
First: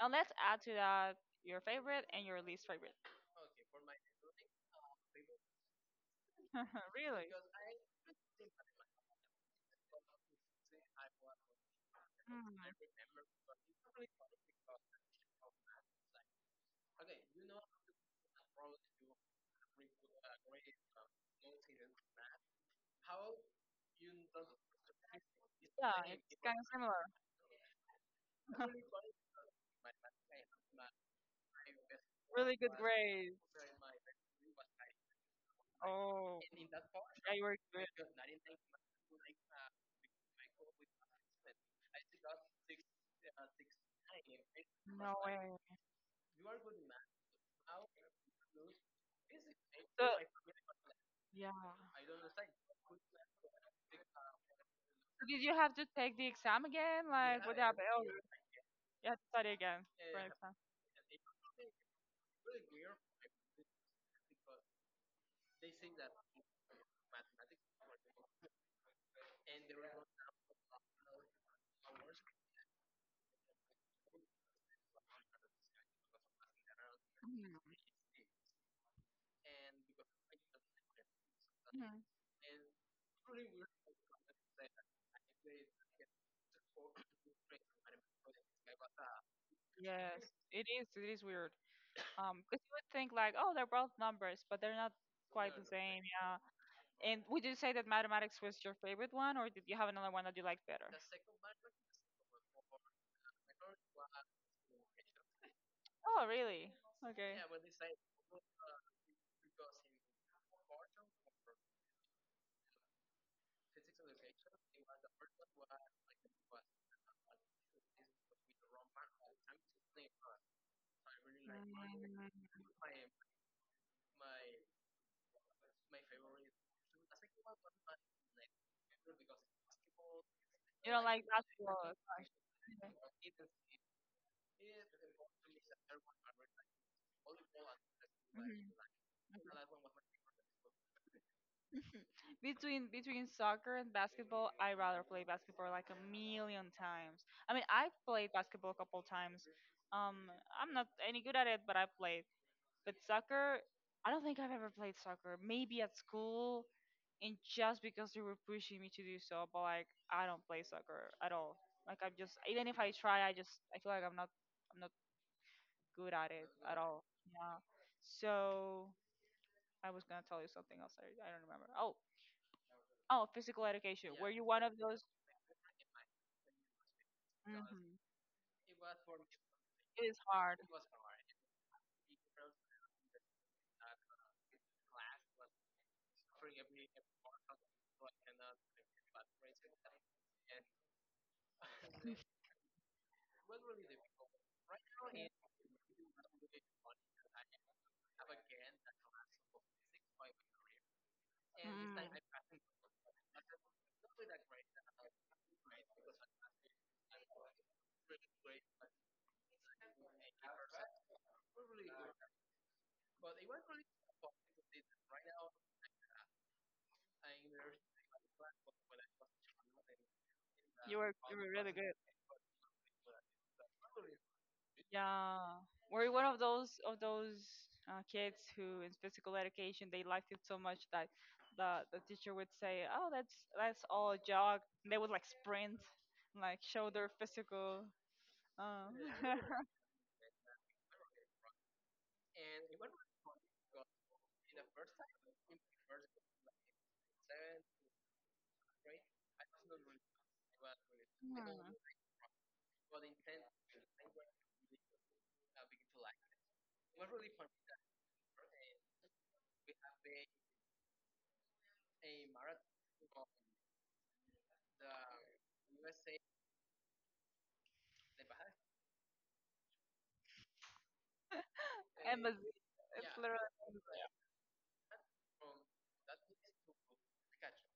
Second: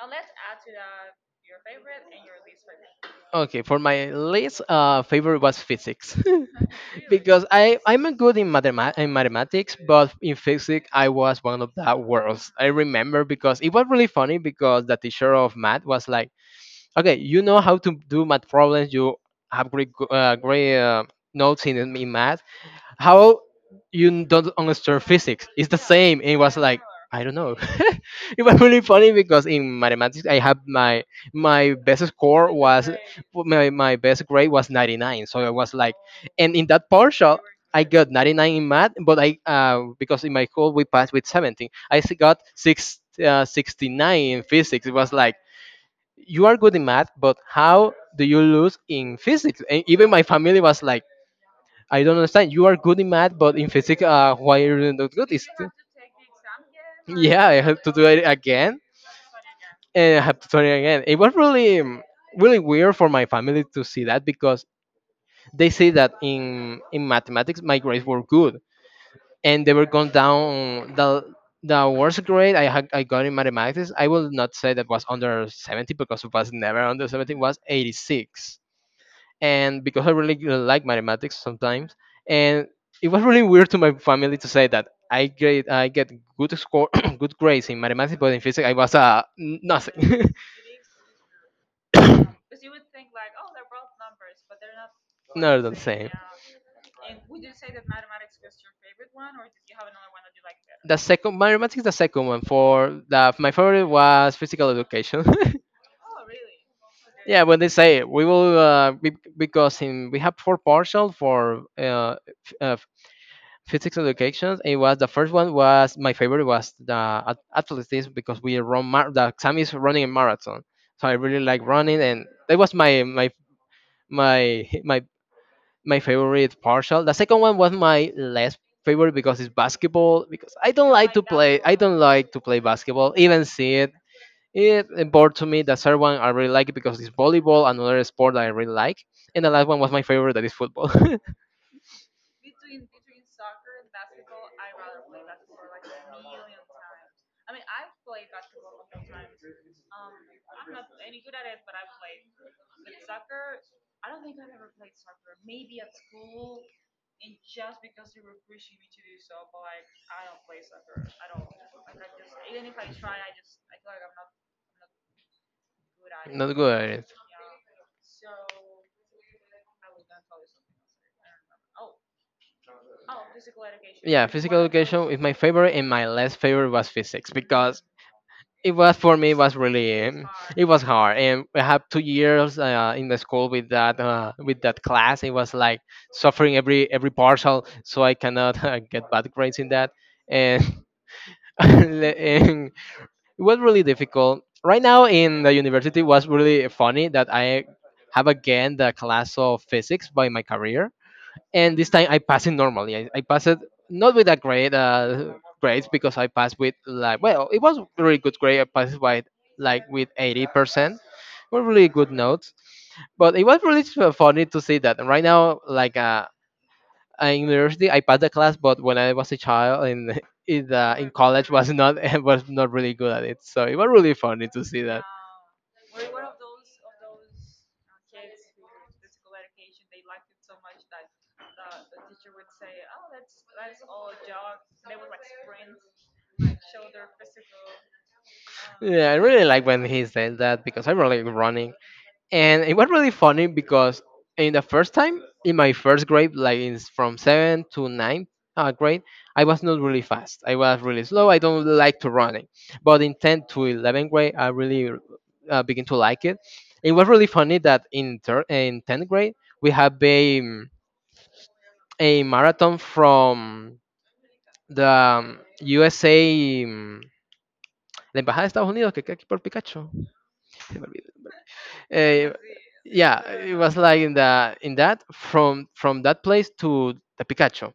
Speaker 1: And let's add to that your favorite and your least favorite.
Speaker 2: Okay, for my least favorite was physics
Speaker 1: [laughs]
Speaker 2: [laughs]
Speaker 1: Really?
Speaker 2: because I'm a good in mathematics, but in physics I was one of the worst.
Speaker 1: Mm,
Speaker 2: I remember because it was really funny because the teacher of math was like, "Okay, you know how to do math problems. You have great notes in math, how you don't understand physics? It's the
Speaker 1: yeah,
Speaker 2: same." And
Speaker 1: it's
Speaker 2: it was
Speaker 1: kind of
Speaker 2: like,
Speaker 1: similar.
Speaker 2: I don't know. [laughs] It was really funny because in mathematics I had my best score
Speaker 1: Really good
Speaker 2: was
Speaker 1: grades.
Speaker 2: my best grade was 99. So I was like,
Speaker 1: Oh,
Speaker 2: and in that
Speaker 1: yeah,
Speaker 2: partial
Speaker 1: you were
Speaker 2: I
Speaker 1: good.
Speaker 2: got 99 in math. But I because in my school we passed with 17, I got 69 in physics. It was
Speaker 1: No
Speaker 2: like,
Speaker 1: way.
Speaker 2: you are good in math, but how do you lose in physics? And
Speaker 1: So,
Speaker 2: even my family was like,
Speaker 1: yeah.
Speaker 2: I don't understand. You are good in math, but in physics, why are you not
Speaker 1: So
Speaker 2: good?
Speaker 1: did
Speaker 2: It's,
Speaker 1: you have to take the exam again? Like,
Speaker 2: yeah, I
Speaker 1: what
Speaker 2: have
Speaker 1: happened?
Speaker 2: to
Speaker 1: Oh,
Speaker 2: do it
Speaker 1: you
Speaker 2: again,
Speaker 1: had to study again for
Speaker 2: and I
Speaker 1: an
Speaker 2: have to
Speaker 1: exam.
Speaker 2: turn it again. It was really, really weird for my family to see that because they say that in mathematics my grades were good and they were going down. The worst grade I got in mathematics, I will not say that was under 70, because it was never under 70. It
Speaker 1: Mhm.
Speaker 2: was 86. And because I really like mathematics sometimes,
Speaker 1: Mhm.
Speaker 2: and it was really weird to my family to say that I get good score, [clears throat] good grades in mathematics, but in physics I was
Speaker 1: Yes,
Speaker 2: nothing,
Speaker 1: it is. It is weird. Because you would think like, oh, they're both numbers, but they're not
Speaker 2: [laughs]
Speaker 1: quite
Speaker 2: not
Speaker 1: the
Speaker 2: the
Speaker 1: same.
Speaker 2: same.
Speaker 1: Yeah. And would you say that mathematics was your favorite one, or did you have another one that you liked better?
Speaker 2: The second mathematics, is the second one for the my favorite was physical education. [laughs]
Speaker 1: Oh, really? Okay.
Speaker 2: Yeah, when
Speaker 1: Mm,
Speaker 2: they say we will be, because in we have four partial for f- uh, physics education. It was the first one was my favorite was the athleticism because we run the exam is running a marathon, so I really like running, and that was my [laughs] my favorite partial. The second one was my less favorite because it's basketball, because I don't
Speaker 1: you don't
Speaker 2: like to
Speaker 1: like
Speaker 2: play
Speaker 1: basketball. [laughs]
Speaker 2: basketball, even see it. It bored to me. The third one I really like it because it's volleyball, another sport that I
Speaker 1: Okay.
Speaker 2: really like, and the
Speaker 1: Mhm.
Speaker 2: last one was my favorite that is football. [laughs]
Speaker 1: Between between soccer and basketball, I rather play basketball like a million times. I mean, I played basketball a couple times. Um, I'm not any good at it, but I played. But soccer, I don't think I've ever played soccer. Maybe at school, and just because they were pushing me to do so, but like I don't play soccer at all. Like I'm just even if I try, I just I feel like I'm not good at it
Speaker 2: Not good
Speaker 1: at
Speaker 2: at
Speaker 1: all.
Speaker 2: it.
Speaker 1: Yeah. So I was gonna tell you something else. I don't remember. Oh, oh, physical education.
Speaker 2: Yeah,
Speaker 1: Were you
Speaker 2: physical
Speaker 1: one of those?
Speaker 2: education is my favorite, and my less favorite was physics because
Speaker 1: Mhm.
Speaker 2: it was for me it was really
Speaker 1: It is hard.
Speaker 2: it was hard, and I had 2 years in the school with that class. It was like suffering every partial, so I cannot [laughs] get bad grades in that. And, [laughs] and it was really difficult. Right now
Speaker 1: Yeah.
Speaker 2: in the university, it was really funny that I have again the class of physics by my career, and this
Speaker 1: Mm.
Speaker 2: time I passed it normally. I passed it not with a great grades because I passed with like, well, it was really good grade. I passed by like with 80%, were really good notes. But it was really funny to see that. And right now, like, in university, I passed the class, but when I was a child in [laughs]
Speaker 1: You
Speaker 2: in
Speaker 1: were you
Speaker 2: college,
Speaker 1: were
Speaker 2: was
Speaker 1: really good.
Speaker 2: not [laughs] was not really good at it. So it was really funny to see that.
Speaker 1: Yeah, we're one of those kids who in physical education they liked it so much that the teacher would say, "Oh, that's all a jog." And they would like sprint, like show their physical. Um,
Speaker 2: Yeah, I really like when he says that because I'm really like running. And it was really funny because in the first time, in my first grade, like in, from 7 to 9 grade, I was not really fast. I was really
Speaker 1: [laughs]
Speaker 2: slow. I don't
Speaker 1: hmm.
Speaker 2: like to running. But in 10 to 11 grade, I really begin to like it. It was really funny that in, in 10th grade, we have a marathon from the USA, la Embajada de Estados Unidos, que queda aquí por Picacho. Uh,
Speaker 1: Embassy. It's
Speaker 2: yeah,
Speaker 1: literally.
Speaker 2: it was like in the in that from that place to the Pikachu.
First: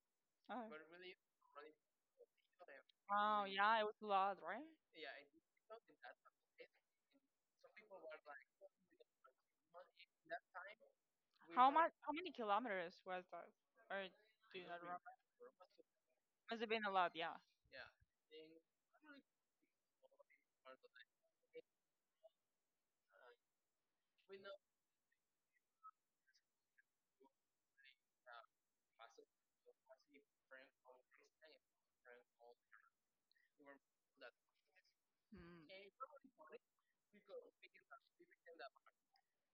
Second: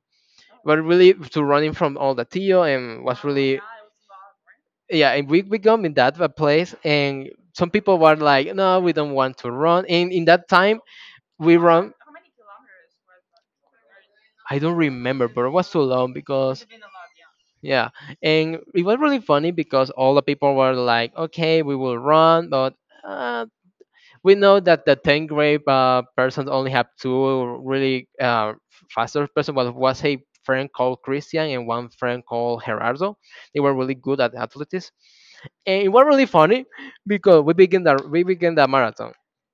Speaker 1: Oh.
Speaker 2: But really to running from all the Tio and was
Speaker 1: Wow.
Speaker 2: really
Speaker 1: Yeah, it was a lot, right?
Speaker 2: yeah, and we got in that place and some people were like, "No, we don't want to run," and in that time we
Speaker 1: How much?
Speaker 2: run.
Speaker 1: How many kilometers was that? Or
Speaker 2: I
Speaker 1: do you
Speaker 2: don't
Speaker 1: not remember?
Speaker 2: remember, but it was too long
Speaker 1: Must
Speaker 2: because
Speaker 1: have been a lot. Yeah.
Speaker 2: yeah, and it was really funny because all the people were like, "Okay, we will run," but uh, we know that the 10 grade persons only have two really faster person, but was a friend called Christian and one friend called Gerardo. They were really good at athletics.
Speaker 1: Mm.
Speaker 2: And it was really funny because we began the marathon,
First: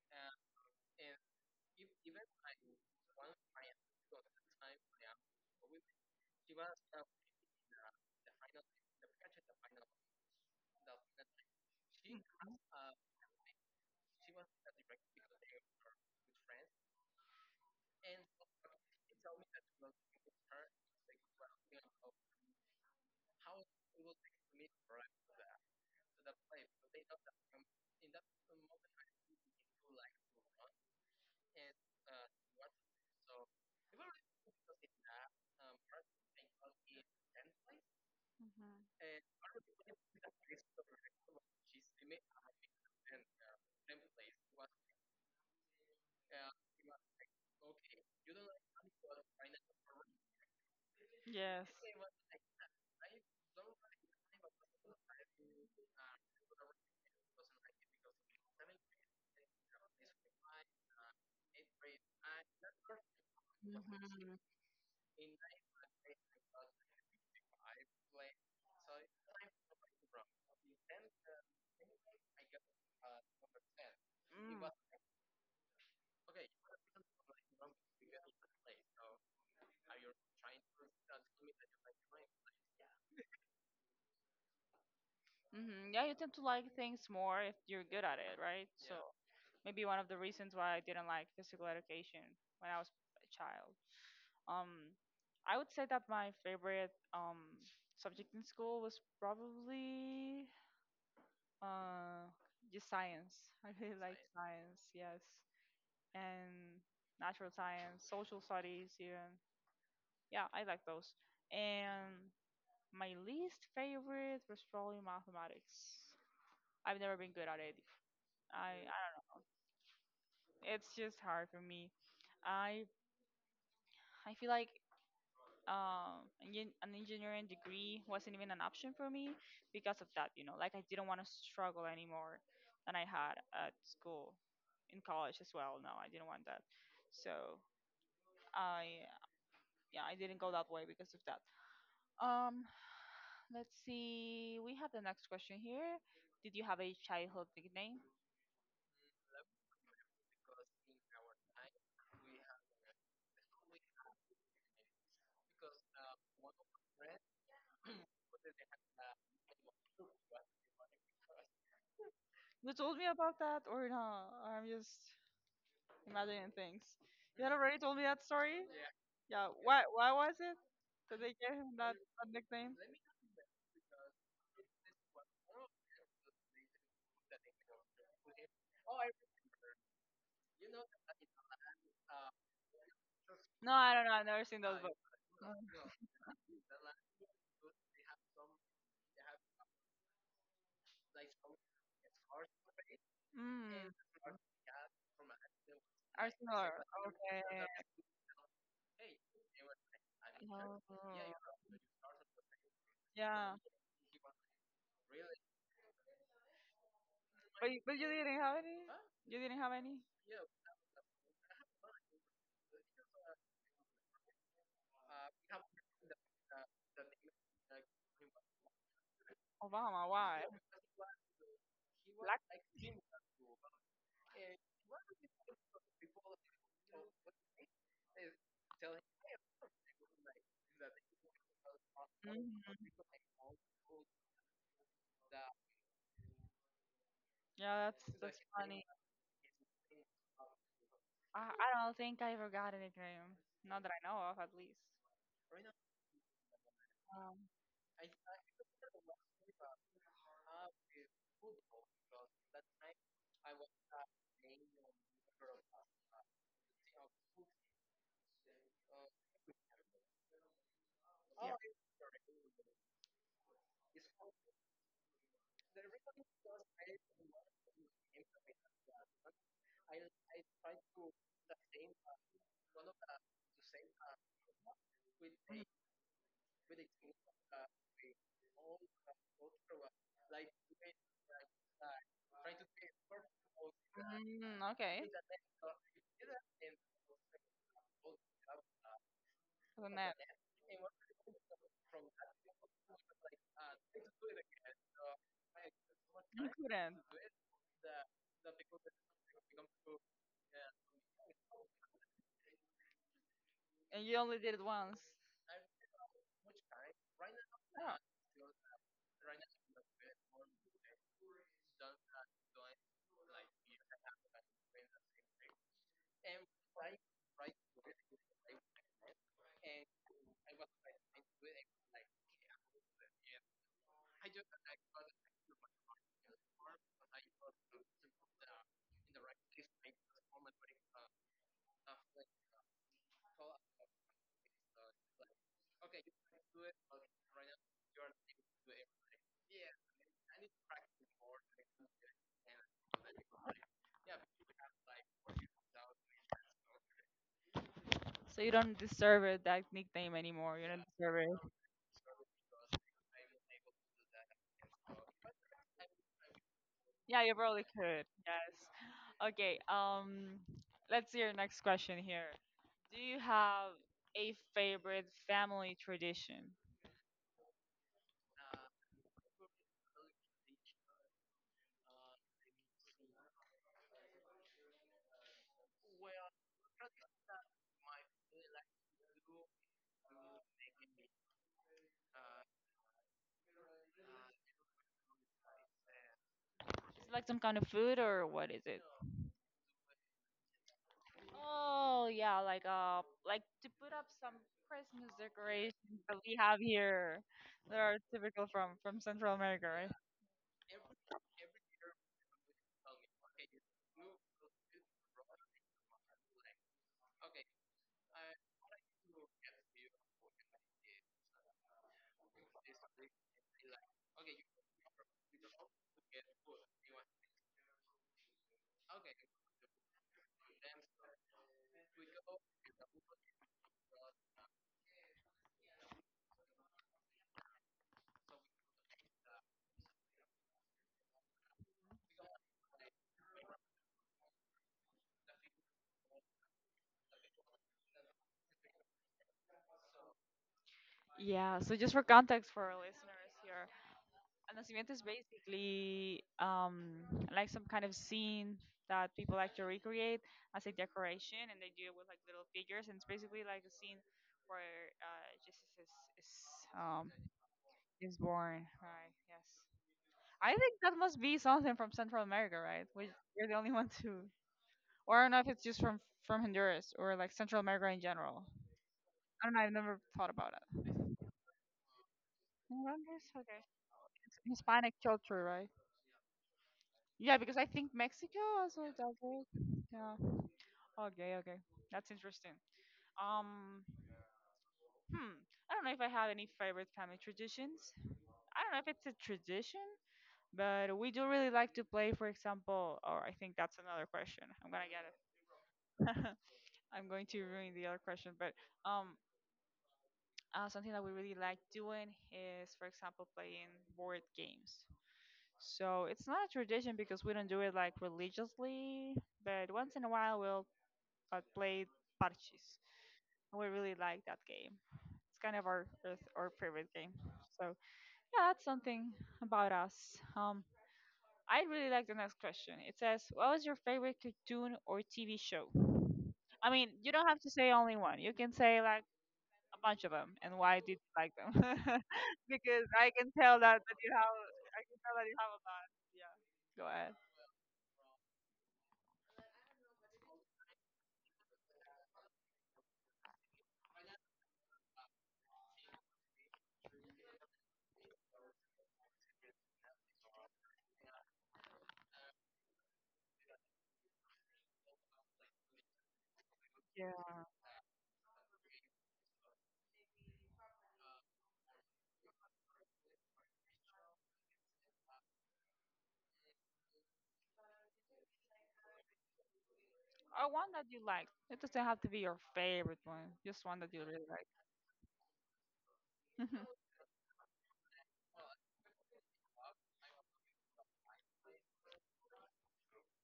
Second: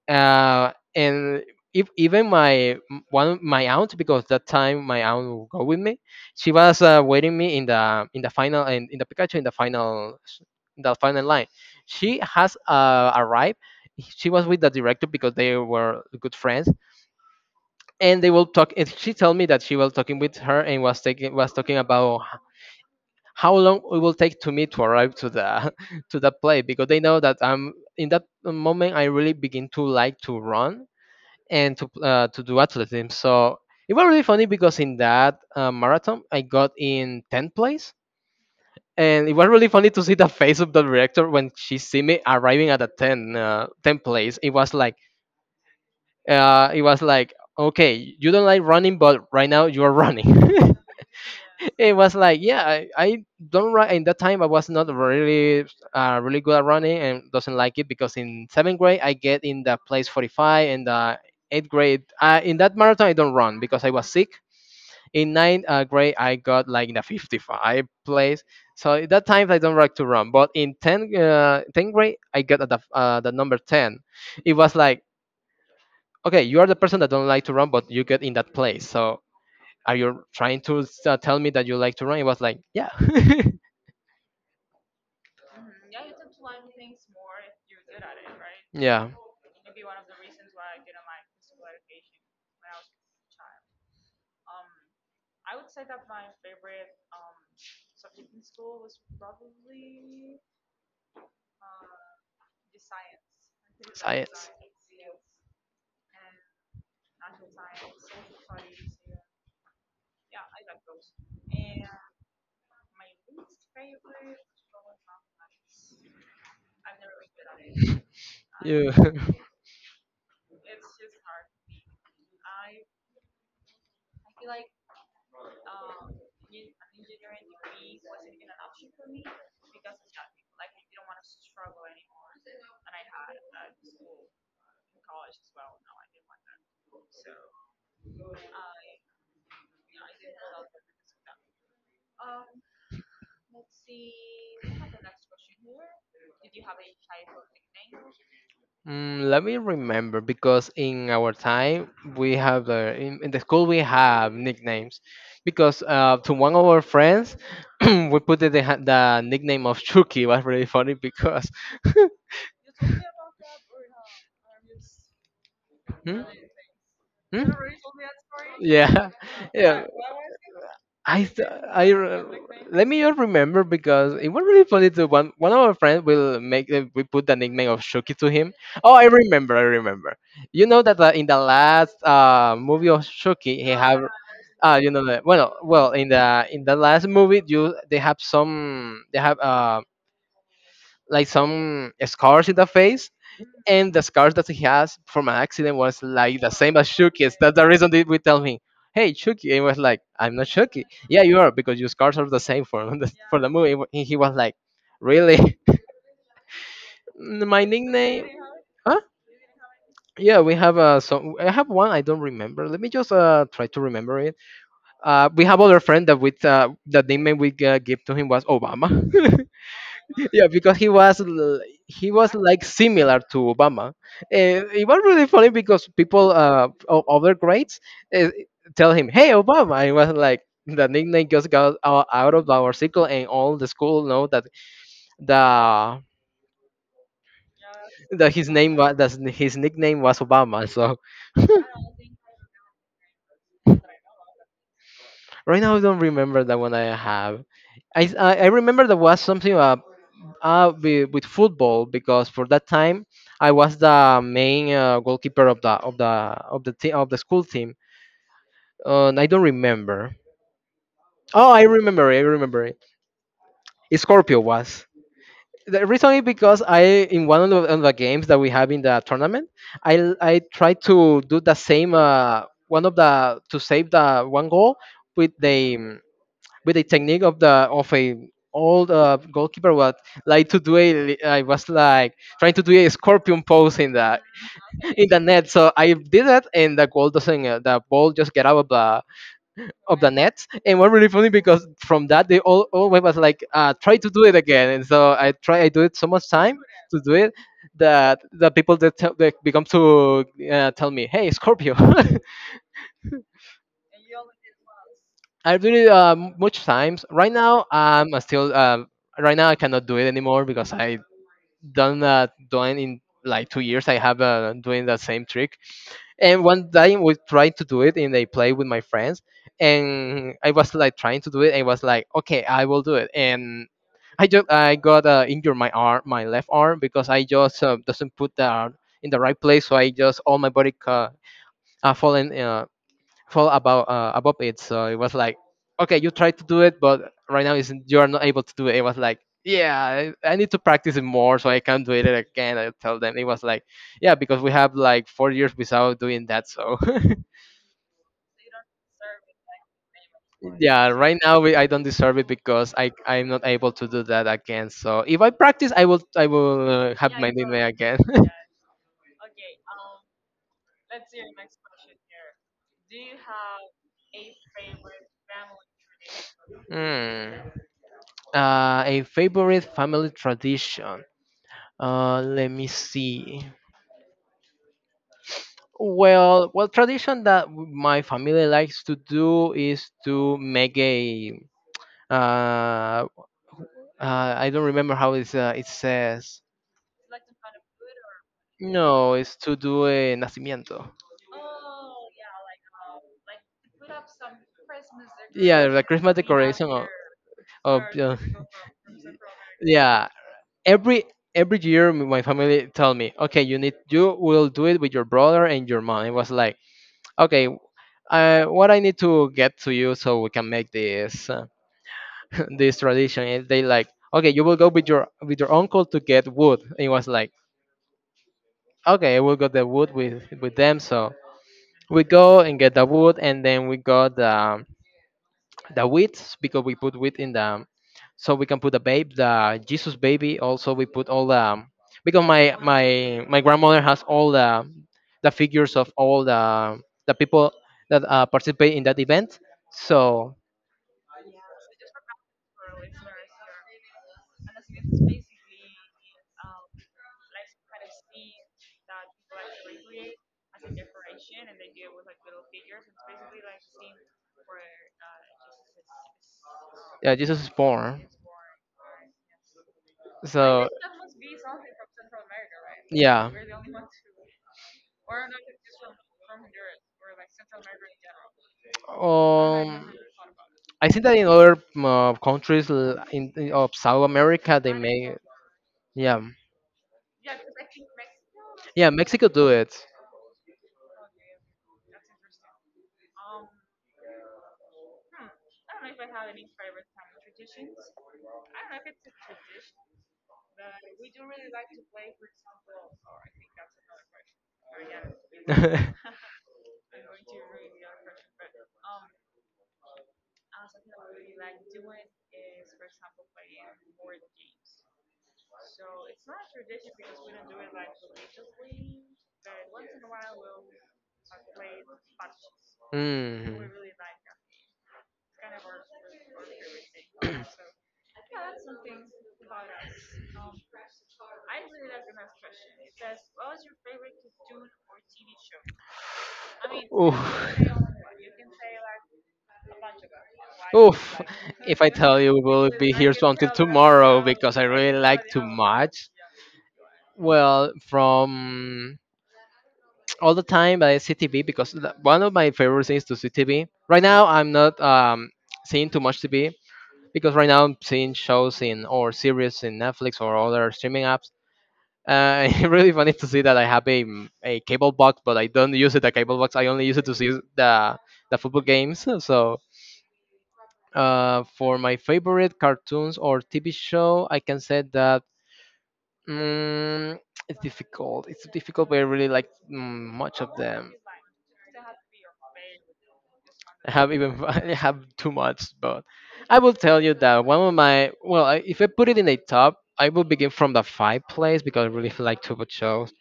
Speaker 2: and if even one my aunt, because that time my aunt will go with me, she was waiting me in the final in the Pikachu in the in the final line. She has arrived. She was with the director because they were good friends, and they will talk, and she told me that she was talking with her and was taking was talking about how long it will take to me to arrive to the [laughs] to the play because they know that I'm in that moment I really begin to like to run and to do athleticism. So it was really funny because in that marathon I got in 10th place.
Speaker 1: Mhm.
Speaker 2: And it was really funny to see the [laughs] face of the director when she see me arriving at the 10 10 place. It was like it was like, okay, you don't like running, but right now you are running. [laughs]
Speaker 1: Yes.
Speaker 2: It was like, yeah, I don't run, in that time I was not really really good at running, and doesn't like it. Because in seventh grade I get in the place 45, and the eighth grade, in that marathon I don't run because I was sick.
Speaker 1: Mm-hmm.
Speaker 2: In ninth grade I got like in the 55 place. So at that time I don't like to run, but in tenth, 10th grade I got at the number 10. It
Speaker 1: Mm.
Speaker 2: was like, okay, you are the person that don't like to run, but you get in that place. So are you trying to tell me that you like to run? It was like, yeah. [laughs]
Speaker 1: Mm-hmm. Yeah, you tend to like things more if you're good at it, right?
Speaker 2: Yeah,
Speaker 1: So maybe one of the reasons why I didn't like physical education when I was a child. Um, I would say that my favorite subject in school was probably uh just science. [laughs] I really liked
Speaker 2: science.
Speaker 1: science, yes, and natural science, social studies, even. Yeah, I like those. And my least favorite was probably mathematics. I've never been good at it. I,
Speaker 2: Yeah.
Speaker 1: I
Speaker 2: [laughs]
Speaker 1: don't know. It's just hard for me. I I feel like an an engineering degree wasn't even an option for me because of that, you know. Like I didn't want to struggle anymore than I had at school in college as well. No, I didn't want that. So I yeah, I didn't go that way because of that. Um, let's see. We have the next question here. Did you have a childhood nickname?
Speaker 2: Mm, let me remember, because in our time we have in the school we have nicknames because to one of our friends [clears throat] we put the nickname of Chucky. Was really funny because.
Speaker 1: You told me about that, or no? I'm just
Speaker 2: Hmm?
Speaker 1: imagining things. You
Speaker 2: Hmm?
Speaker 1: had already told me that story.
Speaker 2: Yeah.
Speaker 1: Yeah.
Speaker 2: [laughs]
Speaker 1: Why?
Speaker 2: Yeah.
Speaker 1: Why was it that
Speaker 2: I
Speaker 1: they
Speaker 2: th-
Speaker 1: gave him
Speaker 2: I
Speaker 1: that,
Speaker 2: re-
Speaker 1: that nickname?
Speaker 2: let me just remember, because it was really funny. To one one of our friends will make, we put the nickname of Shuki to him. Oh, I remember, I remember. You know that in the last movie of Shuki,
Speaker 1: No,
Speaker 2: he
Speaker 1: I don't
Speaker 2: have
Speaker 1: know. I've never seen
Speaker 2: uh,
Speaker 1: those
Speaker 2: you
Speaker 1: books.
Speaker 2: know that, well, well,
Speaker 1: [laughs]
Speaker 2: in the last movie you they have some they have like some scars in the face. And
Speaker 1: Mm.
Speaker 2: the scars that he has from an accident was like the
Speaker 1: Arsenal.
Speaker 2: same as Shuki's.
Speaker 1: Okay.
Speaker 2: That's the reason that we tell him, "Hey, Shuki," and he was like, "I'm not Shuki." Yeah, you
Speaker 1: Oh.
Speaker 2: are, because your scars are the same for [laughs] the, for the
Speaker 1: Yeah.
Speaker 2: movie. And he was like, "Really?" [laughs] My
Speaker 1: But you
Speaker 2: nickname?
Speaker 1: didn't have any.
Speaker 2: Huh?
Speaker 1: You didn't have any.
Speaker 2: Yeah, we have some. I have one. I don't remember. Let me just try to remember it. We have other friend that with the nickname we give to him was Obama. [laughs]
Speaker 1: Obama. Why?
Speaker 2: Yeah, because he was
Speaker 1: Black.
Speaker 2: like similar to Obama. It was really funny because people of other grades uh, tell him, "Hey, Obama," and it was like the nickname just got out, out of
Speaker 1: Mhm.
Speaker 2: our circle, and all the school know that the
Speaker 1: Yeah,
Speaker 2: that
Speaker 1: that's
Speaker 2: his name
Speaker 1: funny.
Speaker 2: was, that his nickname was Obama. So
Speaker 1: I don't think I ever got a nickname. Not that I know of, at least.
Speaker 2: right now I don't remember the one I have.
Speaker 1: Um.
Speaker 2: I remember there was something with football, because for that time I was the main goalkeeper of the of the of the school team. And I don't remember. Oh,
Speaker 1: Yeah.
Speaker 2: I remember. I remember it. Scorpio was. The reason is because I in one of the games that we have in the tournament, I tried to do the same. One of the, to save the one goal with the um, with the technique of the of a old goalkeeper what like to do a. I was like trying to do a scorpion pose in the
Speaker 1: Mm,
Speaker 2: [laughs]
Speaker 1: okay.
Speaker 2: in the net. So I did that, and the goal doesn't the ball just get out
Speaker 1: So
Speaker 2: of the
Speaker 1: not
Speaker 2: net. And what really funny because from that they all always was like try to do it again. And so I try I do it so much
Speaker 1: you
Speaker 2: time
Speaker 1: couldn't,
Speaker 2: to do it that the people that tell, they become to tell me, hey Scorpio. [laughs]
Speaker 1: and you only did it once.
Speaker 2: I do it much times. Right now,
Speaker 1: Oh,
Speaker 2: I still right now I cannot do it anymore because I done done in like two years I have doing that same trick, and one time we tried to do it in a play with my friends, and I was like trying to do it, and was like, okay, I will do it. And I just I got injured my arm, my left arm, because I just doesn't put the arm in the right place. So I just all my body fallen. Fall about above it. So it was like, okay, you try to do it, but right now isn't you are not able to do it. It was like, yeah, I need to practice it more so I can do it again. I tell them, it was like, yeah, because we have like four years without doing that. So
Speaker 1: so you don't deserve it that nickname anymore.
Speaker 2: [laughs]
Speaker 1: You don't
Speaker 2: yeah,
Speaker 1: deserve
Speaker 2: right now
Speaker 1: it.
Speaker 2: we, I don't deserve it because I'm not able to do that again. So if I practice, I will have
Speaker 1: Yeah,
Speaker 2: my
Speaker 1: you
Speaker 2: name
Speaker 1: probably
Speaker 2: again.
Speaker 1: could. Yes.
Speaker 2: [laughs]
Speaker 1: Okay. Let's see your next question here. Do you have a favorite family tradition?
Speaker 2: Hmm. A favorite family tradition. Let me see. Well, well, tradition that my family likes to do is to make a. Uh, uh, I don't remember how it's, it says.
Speaker 1: Is it like some kind of food or what is it?
Speaker 2: No, it's to do a nacimiento.
Speaker 1: Oh yeah, like to put up some Christmas
Speaker 2: Yeah, the
Speaker 1: decorations
Speaker 2: Christmas
Speaker 1: that we have
Speaker 2: decoration of,
Speaker 1: here that
Speaker 2: of
Speaker 1: are
Speaker 2: uh,
Speaker 1: typical from Central America, right?
Speaker 2: yeah. Every every year, my family tell me, okay, you will do it with your brother and your mom. It was like, okay, what I need to get to you so we can make this. [laughs] This tradition is they like, okay, you will go with your uncle to get wood. And it was like, okay, we'll get the wood with them. So we go and get the wood, and then we got the wheat, because we put wheat in the so we can put the Jesus baby. Also we put all the, because my grandmother has all the figures of all the people that participate in that event. So
Speaker 1: Yeah. So just for context for our listeners here, a nacimiento is basically like some kind of scene that people like to recreate as a decoration, and they do it with like little figures, and it's basically like a scene where Jesus is um
Speaker 2: yeah, Jesus is born.
Speaker 1: is born, right? Yes. I
Speaker 2: So
Speaker 1: think that must be something from Central America, right? We,
Speaker 2: yeah.
Speaker 1: you're the only one to, or I don't know if it's just from Honduras or like Central America in general. I don't know. I've
Speaker 2: Um,
Speaker 1: never thought about it.
Speaker 2: I think that in other mm, countries
Speaker 1: Honduras,
Speaker 2: in,
Speaker 1: okay.
Speaker 2: of South America, they
Speaker 1: Hispanic
Speaker 2: may.
Speaker 1: culture, right?
Speaker 2: Yeah.
Speaker 1: Yeah, because I think Mexico also
Speaker 2: Yeah,
Speaker 1: does
Speaker 2: Mexico
Speaker 1: it.
Speaker 2: do it.
Speaker 1: Yeah. Okay. Okay. That's interesting. Um. Hmm. I don't know if I have any favorite family traditions. I don't know if it's a tradition, but we do really like to play. For example, or I think that's another question. I'm gonna get it.
Speaker 2: [laughs] Mm.
Speaker 1: [laughs] I'm going to ruin the other question, but um, something that we really like doing is, for example, playing board games. So it's not a tradition because we don't do it like religiously, but once in a while we'll play parches. We really like that game. It's kind of our favorite game. So yeah, that's something about us. I really like the next question. It says, "What was your favorite cartoon or TV show?" I mean, you
Speaker 2: Oof.
Speaker 1: don't have to say only one. You can say like a bunch of them, and why did you
Speaker 2: Oof.
Speaker 1: like them?
Speaker 2: If I tell you,
Speaker 1: [laughs]
Speaker 2: we'll
Speaker 1: Because
Speaker 2: be
Speaker 1: I
Speaker 2: here
Speaker 1: can
Speaker 2: so until
Speaker 1: tell that you
Speaker 2: tomorrow,
Speaker 1: have,
Speaker 2: because I
Speaker 1: I can
Speaker 2: really
Speaker 1: tell that
Speaker 2: like
Speaker 1: you
Speaker 2: too
Speaker 1: have a lot.
Speaker 2: much.
Speaker 1: Yeah. Go ahead.
Speaker 2: Well, from all the time by CTV, because one of my favorite things to see TV. Right now, I'm not seeing too much TV, because right now I'm seeing shows in or series in Netflix or other streaming apps. [laughs] It's really funny to see that I have a cable box, but I don't use it a cable box. I only use it
Speaker 1: Yeah.
Speaker 2: to see the football games. So for my favorite cartoons or TV show, I can say that mm, it's difficult. It's difficult, but I really like much
Speaker 1: Or
Speaker 2: of
Speaker 1: one that
Speaker 2: them.
Speaker 1: you like. It doesn't have to be your favorite one. Just one that
Speaker 2: I
Speaker 1: you
Speaker 2: have
Speaker 1: really
Speaker 2: even [laughs]
Speaker 1: like.
Speaker 2: I have too much, but I will
Speaker 1: [laughs]
Speaker 2: tell you that one of my, well, if I put it in a top, I will begin from the five place because I really [laughs] like Tubo shows.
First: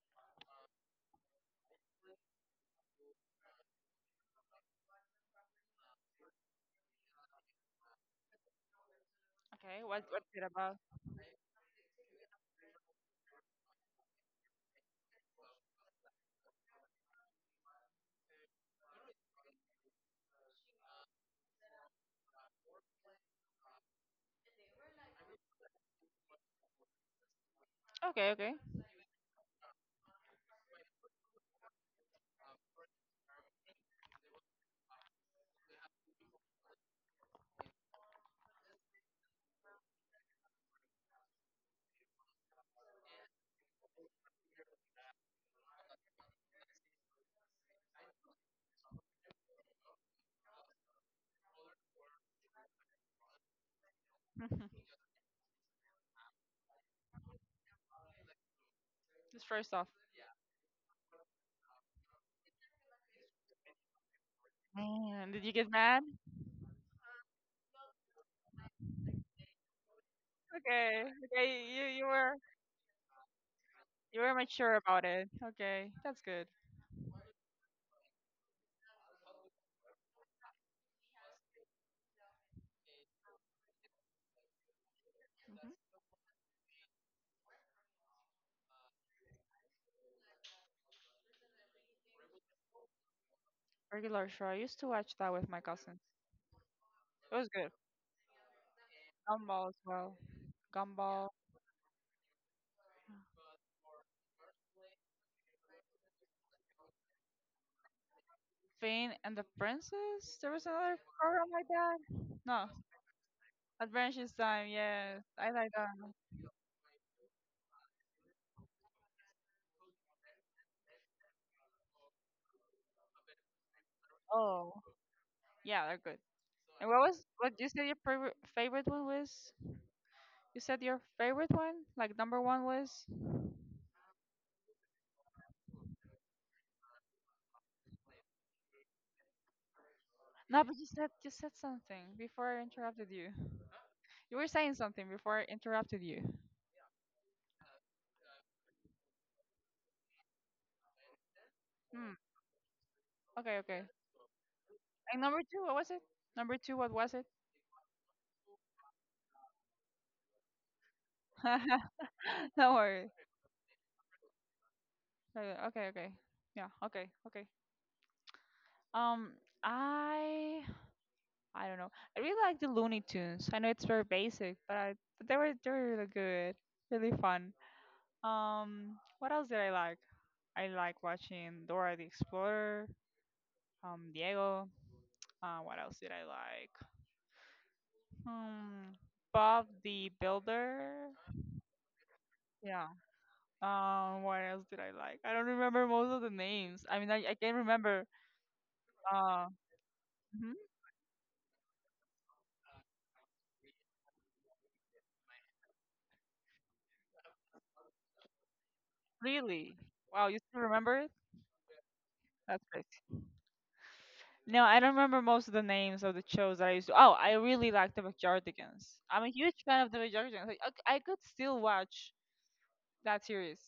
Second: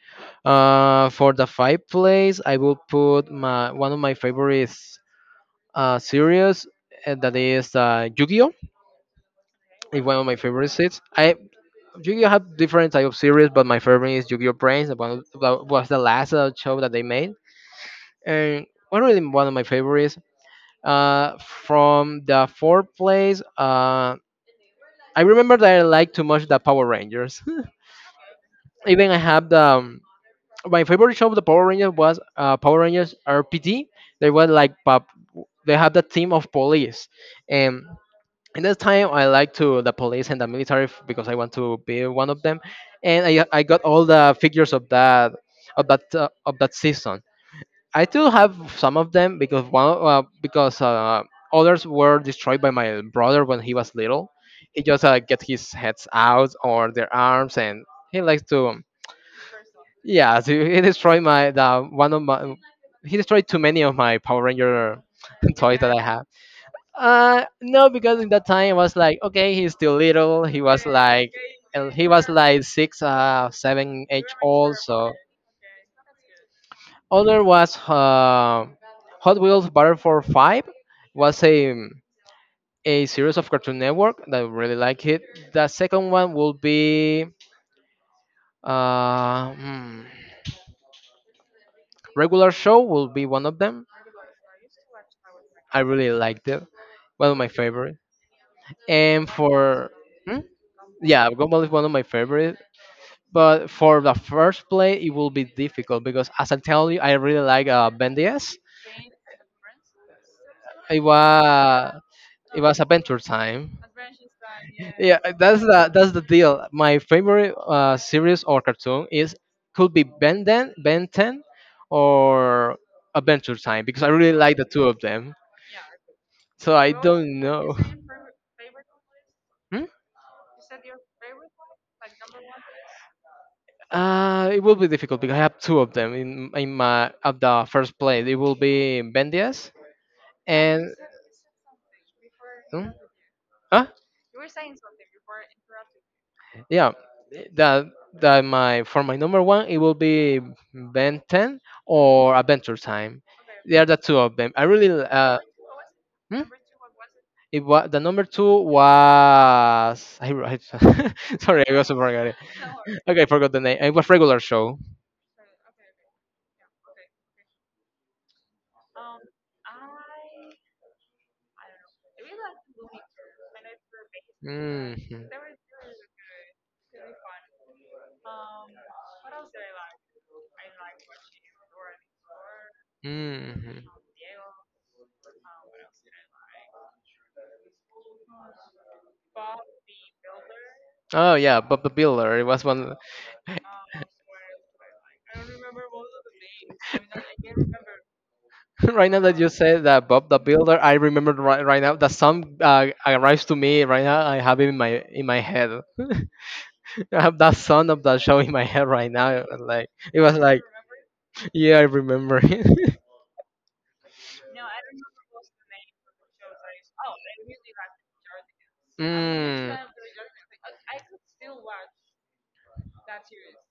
Speaker 2: For the five place, I will put my one of my favorites series that is Yu-Gi-Oh.
Speaker 1: Okay. What
Speaker 2: It's one of
Speaker 1: what's
Speaker 2: my
Speaker 1: it
Speaker 2: favorite
Speaker 1: about?
Speaker 2: sets. I Yu-Gi-Oh have different type of series, but my favorite is Yu-Gi-Oh Brains. That was the last show that they made, and one really one of my favorites. From the fourth place, I remember that I liked too much the Power Rangers. [laughs]
Speaker 1: Okay. Okay.
Speaker 2: Even I have the my favorite show of the Power Rangers was Power Rangers RPD. They were like pop. They had the team of police, and in that time I liked to the police and the military because I want to be one of them, and I got all the figures of that of that of that season. I still have some of them because others were destroyed by my brother when he was little. He
Speaker 1: [laughs]
Speaker 2: just get his heads out or their arms, and he likes to.
Speaker 1: Just first off.
Speaker 2: Yeah. [laughs] So he destroyed my the one of my he destroyed too many of my Power Ranger
Speaker 1: Man, did you
Speaker 2: [laughs]
Speaker 1: get
Speaker 2: toys that I
Speaker 1: mad?
Speaker 2: have. No, because in that time I was like, okay, he's still little. He was
Speaker 1: Okay.
Speaker 2: like,
Speaker 1: Okay. You
Speaker 2: and
Speaker 1: You
Speaker 2: he was
Speaker 1: were
Speaker 2: like six, seven,
Speaker 1: you
Speaker 2: eight
Speaker 1: were
Speaker 2: old.
Speaker 1: mature about
Speaker 2: So
Speaker 1: it. Okay. That's good.
Speaker 2: other was Hot Wheels Battle for Five was a series of Cartoon Network that I really like it. The
Speaker 1: Hmm.
Speaker 2: second one will be uh, hmm, Regular Show will be one of them.
Speaker 1: Regular Show. I used to watch that with my
Speaker 2: I
Speaker 1: cousin.
Speaker 2: really liked it. One
Speaker 1: It
Speaker 2: of my
Speaker 1: was good.
Speaker 2: favorite. And
Speaker 1: Gumball as
Speaker 2: for.
Speaker 1: well.
Speaker 2: Hmm? Yeah,
Speaker 1: Gumball.
Speaker 2: Gumball is one of my favorite. But for the first play, it will be difficult because as I tell you, I really like Ben 10.
Speaker 1: Finn and the Princess? There was
Speaker 2: It
Speaker 1: another program like that?
Speaker 2: was it
Speaker 1: No.
Speaker 2: was Adventure Time.
Speaker 1: Adventures Time,
Speaker 2: Yeah,
Speaker 1: yes. I
Speaker 2: that's
Speaker 1: like
Speaker 2: the that's
Speaker 1: that.
Speaker 2: the deal. My favorite series or cartoon is could be Ben 10, or Adventure Time because I really like the
Speaker 1: Oh.
Speaker 2: two of them.
Speaker 1: Yeah, they're good.
Speaker 2: So I
Speaker 1: And what was
Speaker 2: don't
Speaker 1: what you
Speaker 2: know.
Speaker 1: said your favorite one was?
Speaker 2: Hmm?
Speaker 1: You said your favorite one? Like number one was?
Speaker 2: It will be difficult because I have two of them in my at the first place it will be Ben 10
Speaker 1: No, but
Speaker 2: and.
Speaker 1: you said something before I
Speaker 2: Hmm?
Speaker 1: interrupted you.
Speaker 2: Huh?
Speaker 1: You were saying something before I interrupted you.
Speaker 2: Yeah, that that my for my number one it will be Ben 10
Speaker 1: Hmm.
Speaker 2: or Adventure Time.
Speaker 1: Okay,
Speaker 2: They
Speaker 1: okay.
Speaker 2: are the two of them. I really
Speaker 1: And number two, what was it?
Speaker 2: hmm?
Speaker 1: Number two, what was it?
Speaker 2: It was the number two was [laughs] I wrote. [laughs] Sorry, I also forgot it.
Speaker 1: [laughs] No worry.
Speaker 2: Okay, I forgot the name. It was Regular Show.
Speaker 1: Okay, okay. Yeah, okay, okay. Um, I I don't know. I really like the Looney Tunes. I know it's very basic, but
Speaker 2: Hmm.
Speaker 1: I but they were really good, really fun. What else did I like? I like watching Dora the Explorer,
Speaker 2: Hmm.
Speaker 1: Diego. What else did I like? Hmm, Bob the Builder.
Speaker 2: Oh yeah, Bob the Builder. It was
Speaker 1: Yeah.
Speaker 2: one.
Speaker 1: What else did I like? I don't remember most of the names. I mean, I can not remember.
Speaker 2: [laughs] Right now that you
Speaker 1: Uh,
Speaker 2: said that Bob the
Speaker 1: mhm.
Speaker 2: Builder, I remember right now that song arrives to me right now. I have it in my head. [laughs] I have that sound of that show in my head right now.
Speaker 1: Really?
Speaker 2: Like it
Speaker 1: Wow,
Speaker 2: was
Speaker 1: you
Speaker 2: like.
Speaker 1: still remember it?
Speaker 2: Yeah, I remember
Speaker 1: That's
Speaker 2: it.
Speaker 1: crazy.
Speaker 2: [laughs]
Speaker 1: No, I don't remember most of the names of the shows that I used to. Oh, I really like the Backyardigans. I'm a huge fan
Speaker 2: Mm.
Speaker 1: of the Backyardigans. Like, I could still watch that series,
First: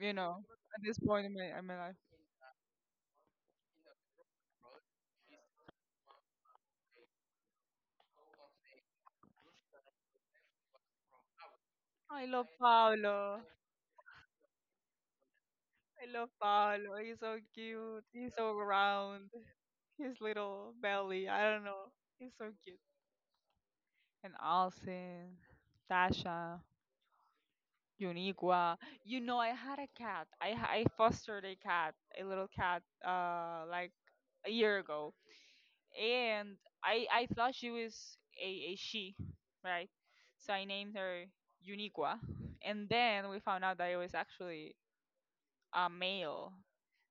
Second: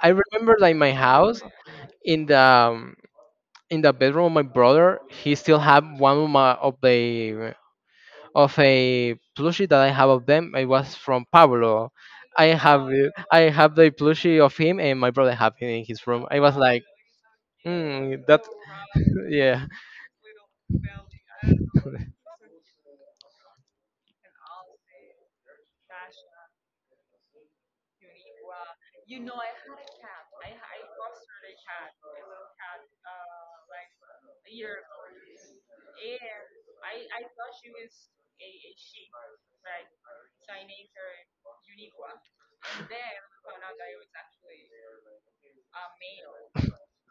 Speaker 2: I
Speaker 1: know,
Speaker 2: remember like
Speaker 1: at
Speaker 2: my
Speaker 1: this point in
Speaker 2: house
Speaker 1: in my life.
Speaker 2: in the um, in the bedroom of my brother, he still had one of my of the of a plushie that I have of them. It was from Pablo.
Speaker 1: I love Paolo.
Speaker 2: I have the plushie of him, and my brother have it in his
Speaker 1: I
Speaker 2: room.
Speaker 1: love
Speaker 2: I was like,
Speaker 1: Paolo. He's so cute. He's
Speaker 2: that
Speaker 1: so
Speaker 2: [laughs]
Speaker 1: round.
Speaker 2: yeah,
Speaker 1: His little belly. I don't know. He's so cute. And Alcin, Tasha, Uniqua. You know, I had a cat. I fostered a cat, a little cat, like a year ago and I thought she was a, a she, right? So I named her Uniqua, and then we found out that it was actually a male.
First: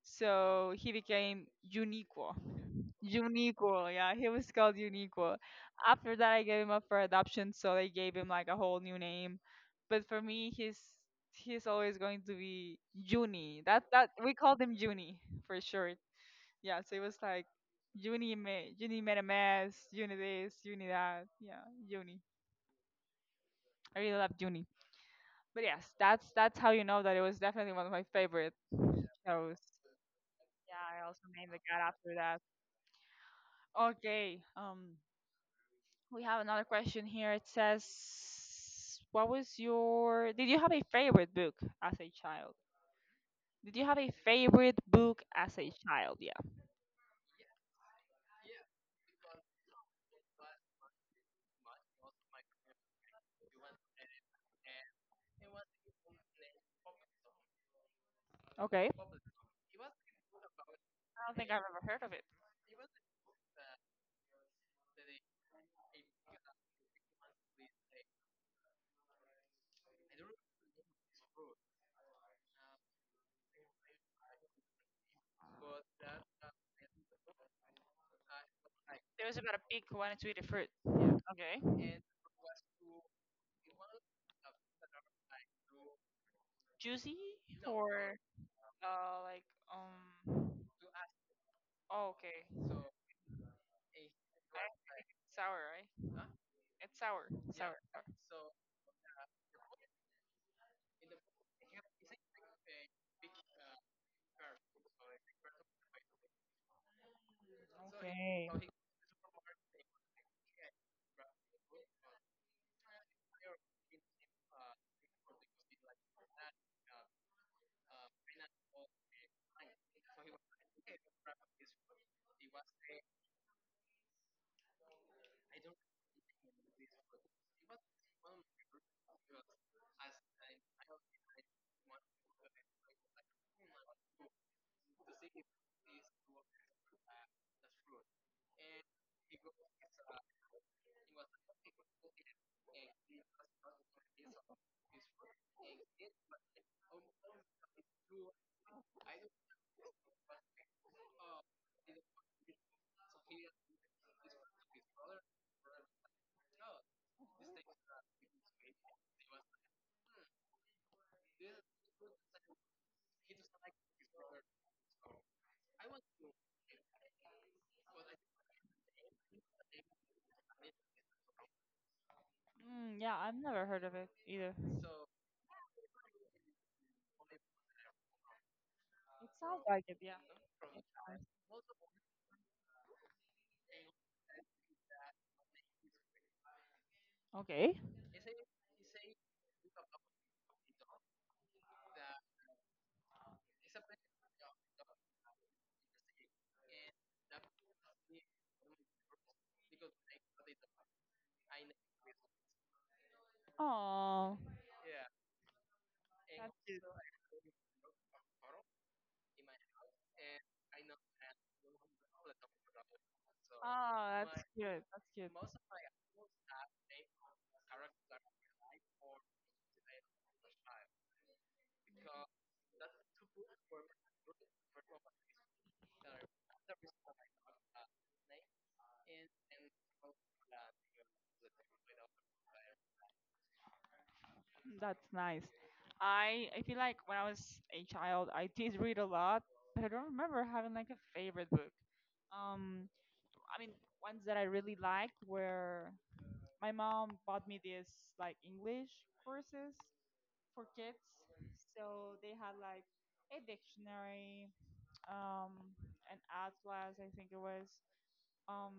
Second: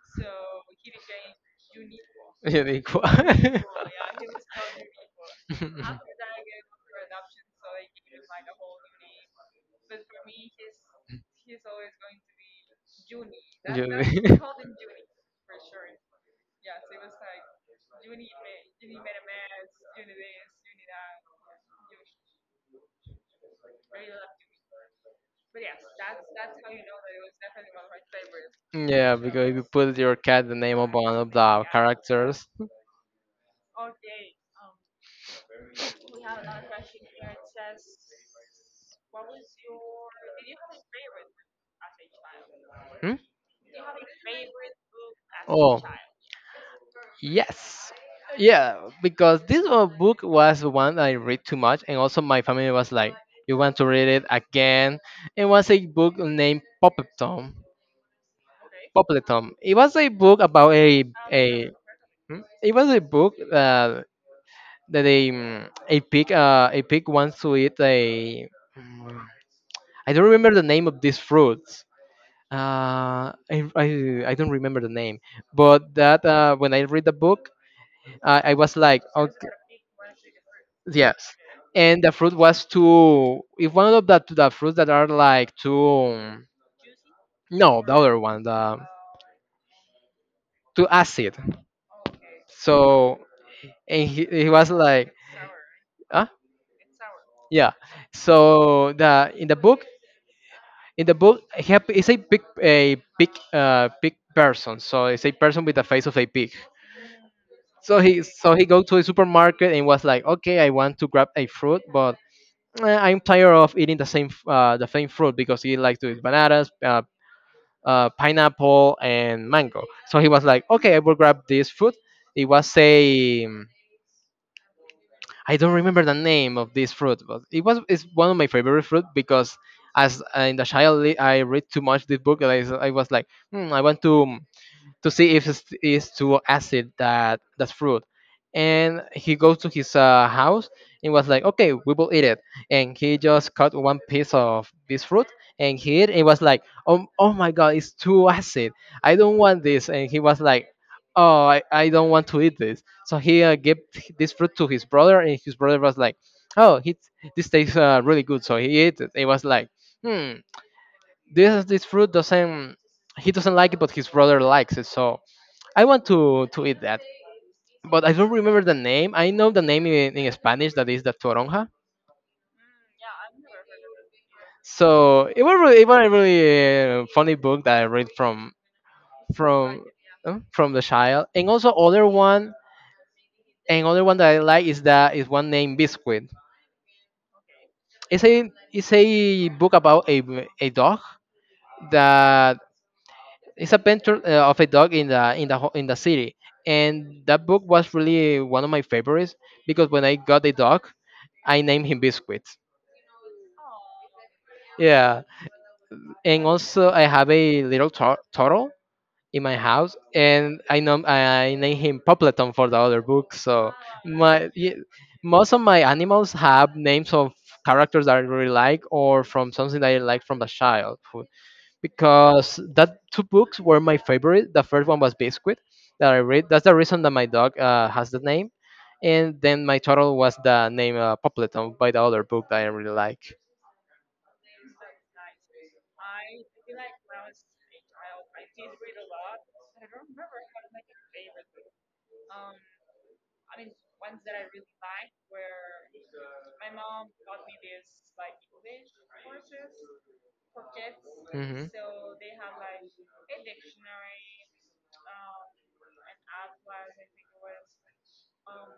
Speaker 1: So he became Uniquo.
Speaker 2: [laughs] unique. One."
Speaker 1: Uniquo, yeah, he was called Uniquo.
Speaker 2: [laughs]
Speaker 1: After that, I gave him up for adoption, so they gave him like a whole new name. But for me, he's always going to be Juni. That we
Speaker 2: Unique.
Speaker 1: called him Juni for short. Yeah, so it was like uni made a mess, uni this, uni that. Yeah, uni. I really loved uni. But yes, that's how you know that it was definitely one of my favorite
Speaker 2: [laughs] Yeah, because
Speaker 1: shows.
Speaker 2: you put your cat the name
Speaker 1: Yeah,
Speaker 2: of
Speaker 1: I
Speaker 2: one
Speaker 1: also
Speaker 2: of
Speaker 1: named the
Speaker 2: the
Speaker 1: cat after that.
Speaker 2: characters.
Speaker 1: Okay. We have another question here. It says, "What was your? Did you have a favorite book as a child?
Speaker 2: Hmm?
Speaker 1: Did you have a favorite book as a
Speaker 2: Oh.
Speaker 1: child?" Yeah.
Speaker 2: Yes. Yeah, because this book was one I read too much, and also my family was like, "You want to read it again?" It was a book named Popletom.
Speaker 1: Okay.
Speaker 2: Popletom. It
Speaker 1: I
Speaker 2: was a book about a
Speaker 1: don't think I've
Speaker 2: a.
Speaker 1: ever heard of it.
Speaker 2: Hmm? It was a book that a pig wants to eat a. mm, I don't remember the name of these fruits. Uh, I, I I don't remember the name, but that when I read the book, I was like,
Speaker 1: It was
Speaker 2: okay,
Speaker 1: about a pig who wanted to eat a fruit.
Speaker 2: yes.
Speaker 1: Okay.
Speaker 2: And the fruit was too. If one of the fruits that are like too.
Speaker 1: Juicy. No,
Speaker 2: No, the
Speaker 1: or
Speaker 2: other one, the.
Speaker 1: like um.
Speaker 2: Too acid.
Speaker 1: Oh, okay.
Speaker 2: So and he was
Speaker 1: I,
Speaker 2: like,
Speaker 1: sour, right?
Speaker 2: huh?
Speaker 1: It's sour. Yeah.
Speaker 2: Yeah.
Speaker 1: Sour.
Speaker 2: So the in the book he is a big person. So it's a person with the face of a pig.
Speaker 1: So okay.
Speaker 2: So
Speaker 1: So
Speaker 2: he go to a supermarket and was like, okay, I want to grab a fruit, but I'm tired of eating the same fruit because he likes to eat bananas, pineapple and mango. So he was like, okay, I will grab this fruit. It was a I don't remember the name of this fruit, but it's one of my favorite fruit because as in the child I read too much this book and I was like, hmm, I want to see if it's too acid that fruit. And he goes to his house and was like, okay, we will eat it. And he just cut one piece of this fruit and he ate. And was like, oh, oh my god, it's too acid. I don't want this. And he was like, oh, I don't want to eat this. So he gave this fruit to his brother, and his brother was like, oh, he, this tastes really good. So he ate it. It was like, hmm, this fruit doesn't he doesn't like it, but his brother likes it. So I want to eat that, but I don't remember the name. I know the name in Spanish that is the toronja.
Speaker 1: mm, yeah, I've never heard of it either. So
Speaker 2: It was a really funny book that I read
Speaker 1: it sounds like
Speaker 2: from
Speaker 1: it, yeah.
Speaker 2: from the child, and also other one that I like is one named Biscuit.
Speaker 1: Okay.
Speaker 2: It's a book about a dog that. It's Adventure of a Dog in in the City, and that book was really one of my favorites because when I got the dog, I named him Biscuit.
Speaker 1: Oh,
Speaker 2: Yeah, and
Speaker 1: that's cute.
Speaker 2: also I
Speaker 1: Oh,
Speaker 2: have a little turtle in my house, and I know I name him Popleton for the other book. So
Speaker 1: that's
Speaker 2: my ye-
Speaker 1: cute. That's cute.
Speaker 2: most
Speaker 1: Most
Speaker 2: of my animals have names of characters that I really like or from something that I like from the child. Because that two books were my favorite. The first one was Biscuit that I read. That's the reason that my dog has the name. And then my turtle was the name Poppleton by the other book that I really like.
Speaker 1: that's nice. I feel like when I was a child, I did read a lot, but I don't remember having like a favorite book. Um. I mean, ones that I really liked were my mom bought me this like English courses for kids.
Speaker 2: Hmm.
Speaker 1: So they had like a dictionary, um, an atlas, I think it was. Um,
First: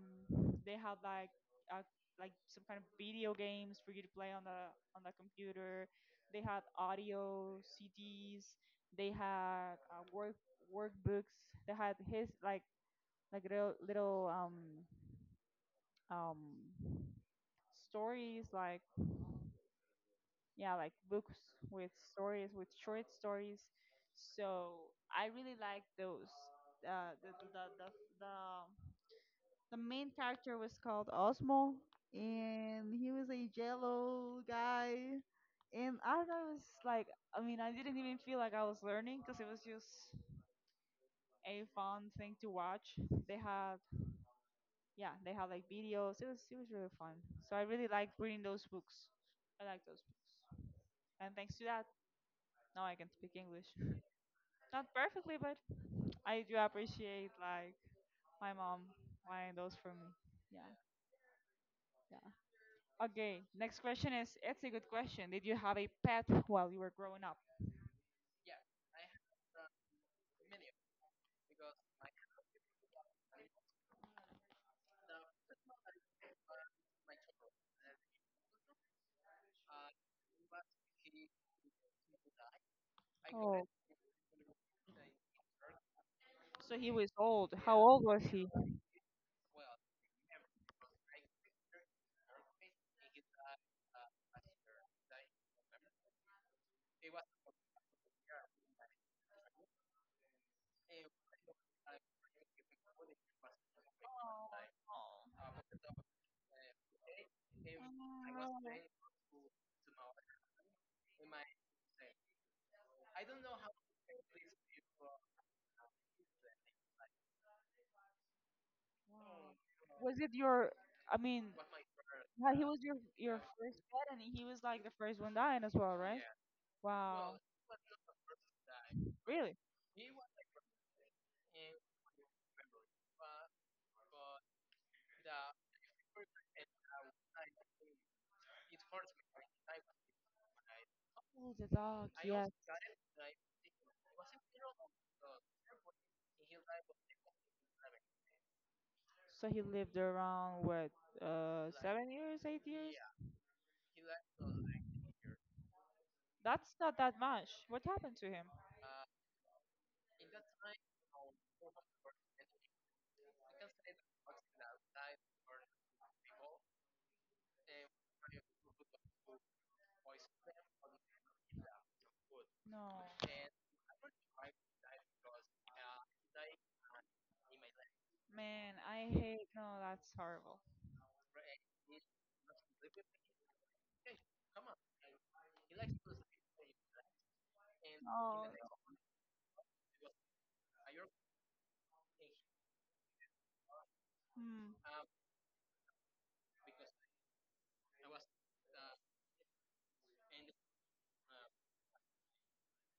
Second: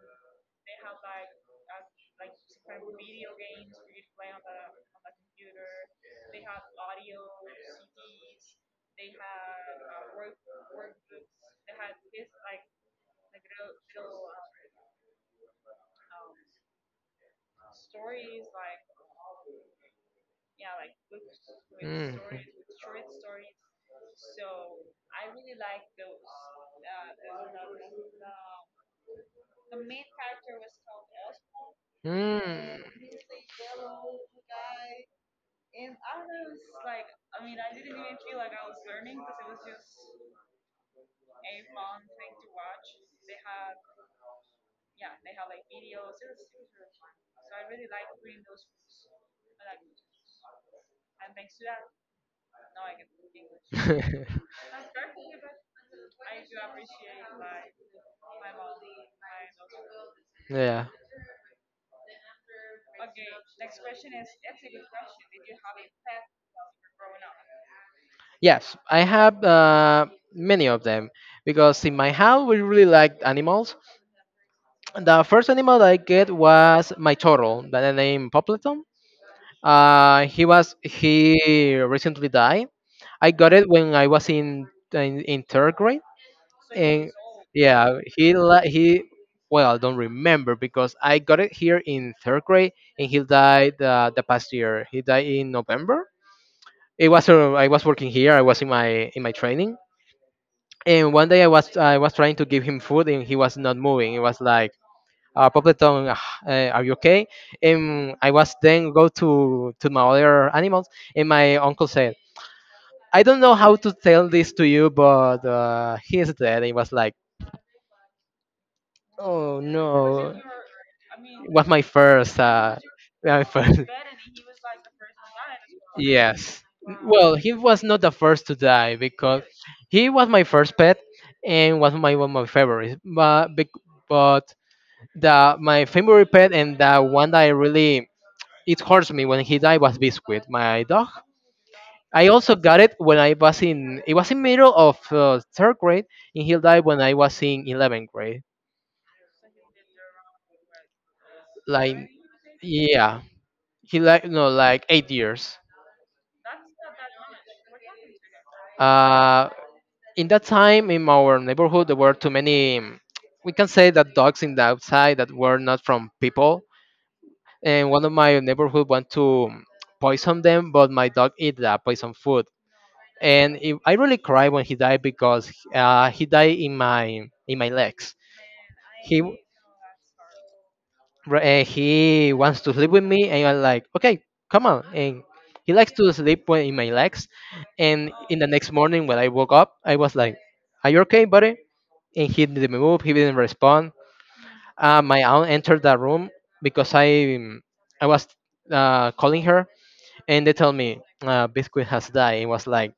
Speaker 1: they had uh, like some kind of video games for you to play on the computer. They had audio CDs. They had workbooks. They had his like like little um stories like yeah like books with
Speaker 2: Mm.
Speaker 1: stories with short stories so I really like those uh, the, the, the, the, the the main character was called osmo
Speaker 2: Mm.
Speaker 1: and he was a jello guy. And I was like I mean I didn't even feel like I was learning because it was just a fun thing to watch they had yeah they had like videos it was really fun so I really like reading those books I like those books and thanks to that now I can speak English.
Speaker 2: [laughs]
Speaker 1: Not perfectly, but I do appreciate like my mom buying those for me. Yeah.
Speaker 2: Yeah.
Speaker 1: Yeah. Okay. Next question is it's a good question. Did you have a pet while you were growing up?
Speaker 2: Yes, I have many of them because in my house we really like animals. The first animal that I get was my turtle, that I named Poppleton. He recently died. I got
Speaker 1: Oh,
Speaker 2: it when I was in third grade,
Speaker 1: so he
Speaker 2: and
Speaker 1: was old. How
Speaker 2: yeah,
Speaker 1: old was
Speaker 2: he
Speaker 1: he? Oh,
Speaker 2: he. Well, I don't remember because I got it here in third grade, and he died the past year. He died in November. It was I was working here. I was in my training, and one day I was trying to give him food, and he was not moving. It was like
Speaker 1: oh.
Speaker 2: probably told me, "Ah, eh, are you okay?" And I was
Speaker 1: Wow.
Speaker 2: then go to my other animals, and my uncle said, I don't know how to tell this to you, but he's dead. It was like, oh
Speaker 1: Was it
Speaker 2: no,
Speaker 1: your? I mean,
Speaker 2: it was my first,
Speaker 1: yeah, he was
Speaker 2: [laughs]
Speaker 1: your
Speaker 2: my
Speaker 1: first
Speaker 2: first.
Speaker 1: pet, and he was like the first one dying as well, right?
Speaker 2: Yes.
Speaker 1: Wow.
Speaker 2: Well, he was not the first to die because
Speaker 1: Really?
Speaker 2: he was my first pet and was my one of my favorites. But but the my favorite pet and the one that I really it hurts me when he died was Biscuit, my dog.
Speaker 1: Oh, the dog,
Speaker 2: I
Speaker 1: yes.
Speaker 2: also got it when I was in it was in middle of third grade, and he died when I was in 11th grade.
Speaker 1: So he lived around what,
Speaker 2: Like
Speaker 1: 7 years, 8 years?
Speaker 2: yeah, he like no like 8 years.
Speaker 1: That's not that much. What happened to him?
Speaker 2: Uh, in that time in our neighborhood there were too many. We can say that dogs in the outside that were not from people, and one of my neighborhood want to poison them, but my dog eat the poison food
Speaker 1: No,
Speaker 2: I really cried when he died because he died in my legs.
Speaker 1: man, I
Speaker 2: He
Speaker 1: hate. No, that's horrible.
Speaker 2: and he wants to sleep with me, and I'm like, okay, come on. And he likes to sleep when in my legs. And in
Speaker 1: Oh,
Speaker 2: the
Speaker 1: no.
Speaker 2: next morning when I woke up, I was like, are you okay, buddy? And he didn't move. He didn't respond.
Speaker 1: Hmm.
Speaker 2: My aunt entered the room because I was calling her, and they told me Biscuit has died. It was like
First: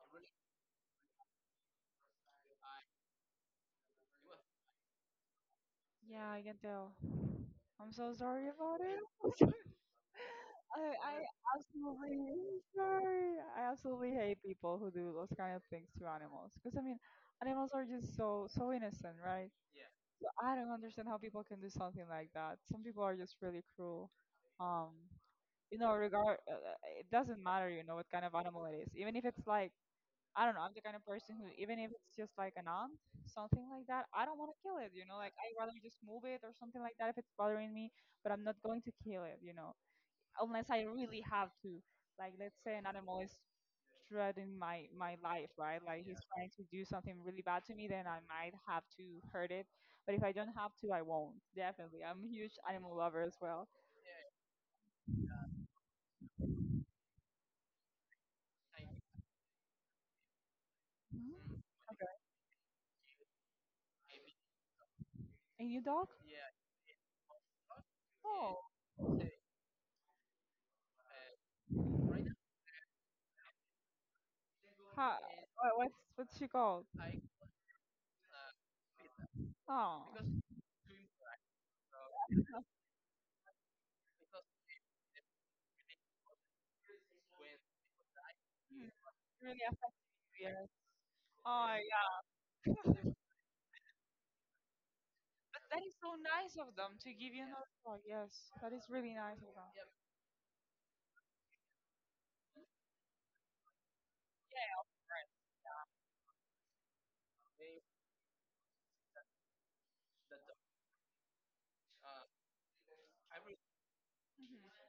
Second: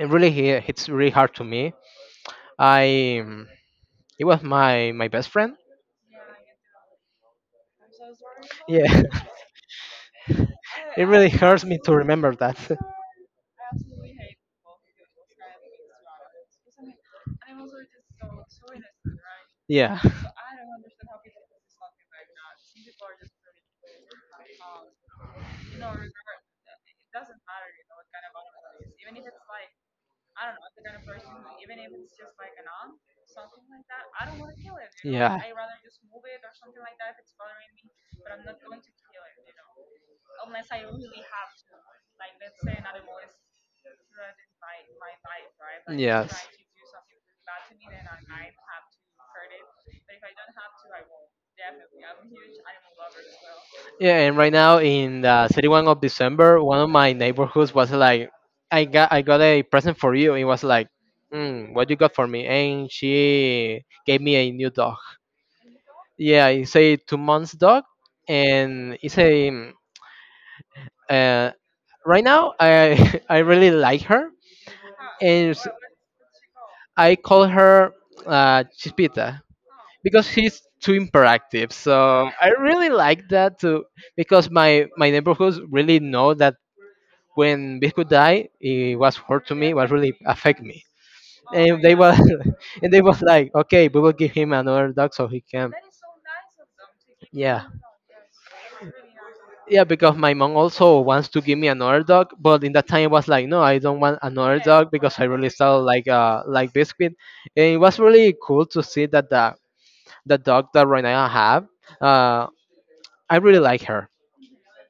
Speaker 2: it really hits really hard to me. I It was my best friend.
Speaker 1: Yeah, I can tell. I'm so sorry about
Speaker 2: Yeah,
Speaker 1: it. [laughs]
Speaker 2: [laughs] it
Speaker 1: I
Speaker 2: really hurts me to
Speaker 1: absolutely
Speaker 2: remember that. [laughs]
Speaker 1: sorry. I absolutely hate people who do those kind of things to animals. Because I mean, animals are just so innocent, right?
Speaker 2: Yeah,
Speaker 1: So I don't understand how people can do something like that. Some people are just really cruel. Um, you know, regard it doesn't matter, you know, what kind of animal it is. Even if it's like I don't know, I'm the kind of person who even if it's just like an ant, something like that, I don't want to kill it, you know, like
Speaker 2: yeah,
Speaker 1: I'd rather just move it or something like that if it's bothering me, but I'm not going to kill it, you know unless I really have to. Like let's say an animal is threatening my life, right? Like he's
Speaker 2: yes.
Speaker 1: trying to do something really bad to me, then I might have to hurt it. But if I don't have to, I won't. Definitely, I'm a huge animal lover as well.
Speaker 2: Yeah, and right now in the 31st of December, one of my neighborhoods was like, I got a present for you. It was like,
Speaker 1: Mhm.
Speaker 2: mm, what you got for me? And she gave me a new dog.
Speaker 1: And your dog?
Speaker 2: Yeah, it's a 2 months dog,
Speaker 1: Oh,
Speaker 2: and it's a uh, right now I [laughs] I really like her,
Speaker 1: how,
Speaker 2: and
Speaker 1: what's she called?
Speaker 2: I call her Chispita
Speaker 1: Oh,
Speaker 2: because
Speaker 1: hmm,
Speaker 2: she's too interactive. So I really like that too because my neighborhoods really know that when Biscuit died, it was hurt to
Speaker 1: really
Speaker 2: me, was
Speaker 1: affected.
Speaker 2: really affect
Speaker 1: Yes.
Speaker 2: me,
Speaker 1: Oh
Speaker 2: and they
Speaker 1: yeah,
Speaker 2: was [laughs] and they was like, okay, we will give him another dog so he can,
Speaker 1: Vivian
Speaker 2: yeah.
Speaker 1: has a dog. Yes, that is really nice of
Speaker 2: Yeah, because my mom also wants to give me another dog, but in that time it was like, no, I don't want another dog because I really still like Biscuit. And it was really cool to see that the dog that right now I have, uh, I really like her,
Speaker 1: her.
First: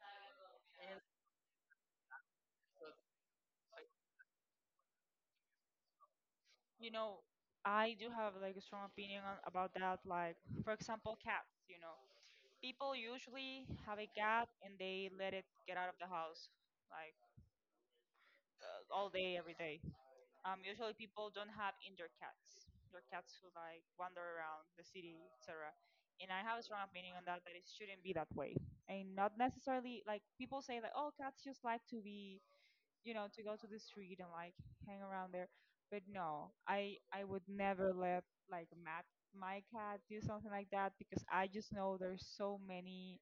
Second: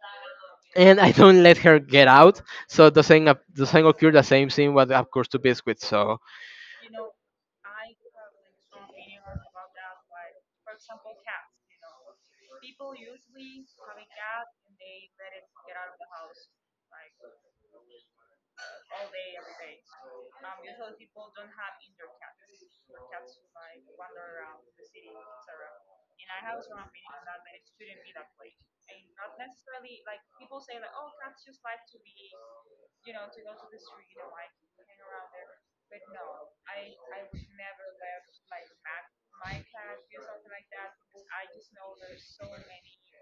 Speaker 2: and I don't let her get out, so doesn't occur the same thing what occurs to Biscuit. So.
Speaker 1: You know, I do have like a strong opinion on, about that. Like, for example, cats. You know, people usually have a cat and they let it get out of the house, like all day, every day. Usually people don't have indoor cats. They're cats who like wander around the city, etc. And I have a strong opinion on that that it shouldn't be that way. And not necessarily like people say like, oh, cats just like to be you know, to go to the street and like hang around there. But no, I would never let like Matt my cat do something like that because I just know there's so many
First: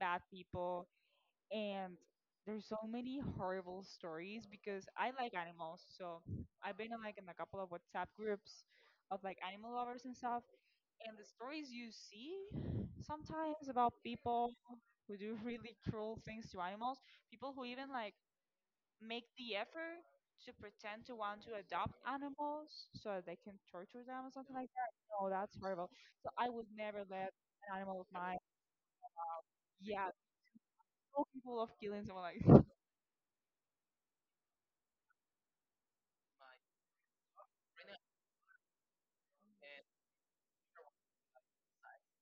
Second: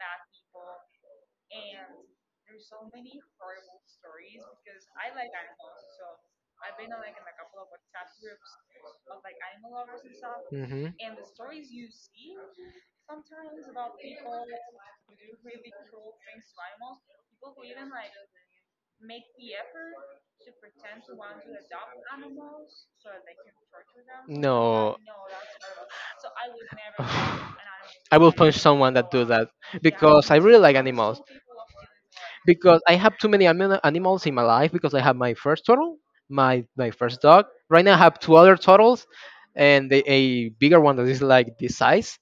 Speaker 1: bad people and there's so many horrible stories because I like animals. So I've been in like in a couple of WhatsApp groups of like animal lovers and stuff
Speaker 2: Hmm.
Speaker 1: and the stories you see sometimes about people who do [laughs] really cruel things to animals, people who even like make the effort to pretend to want to adopt animals so they can torture them or something like that.
Speaker 2: No.
Speaker 1: No, that's horrible. So I would never let
Speaker 2: [sighs]
Speaker 1: an animal of
Speaker 2: I will
Speaker 1: mine.
Speaker 2: punch someone that do that
Speaker 1: Yeah,
Speaker 2: because I really like animals.
Speaker 1: no people of killing someone like [laughs]
Speaker 2: Because I have too many animals in my life. Because I have my first turtle, my first dog. Right now I have two other turtles, and a bigger one that is like this size,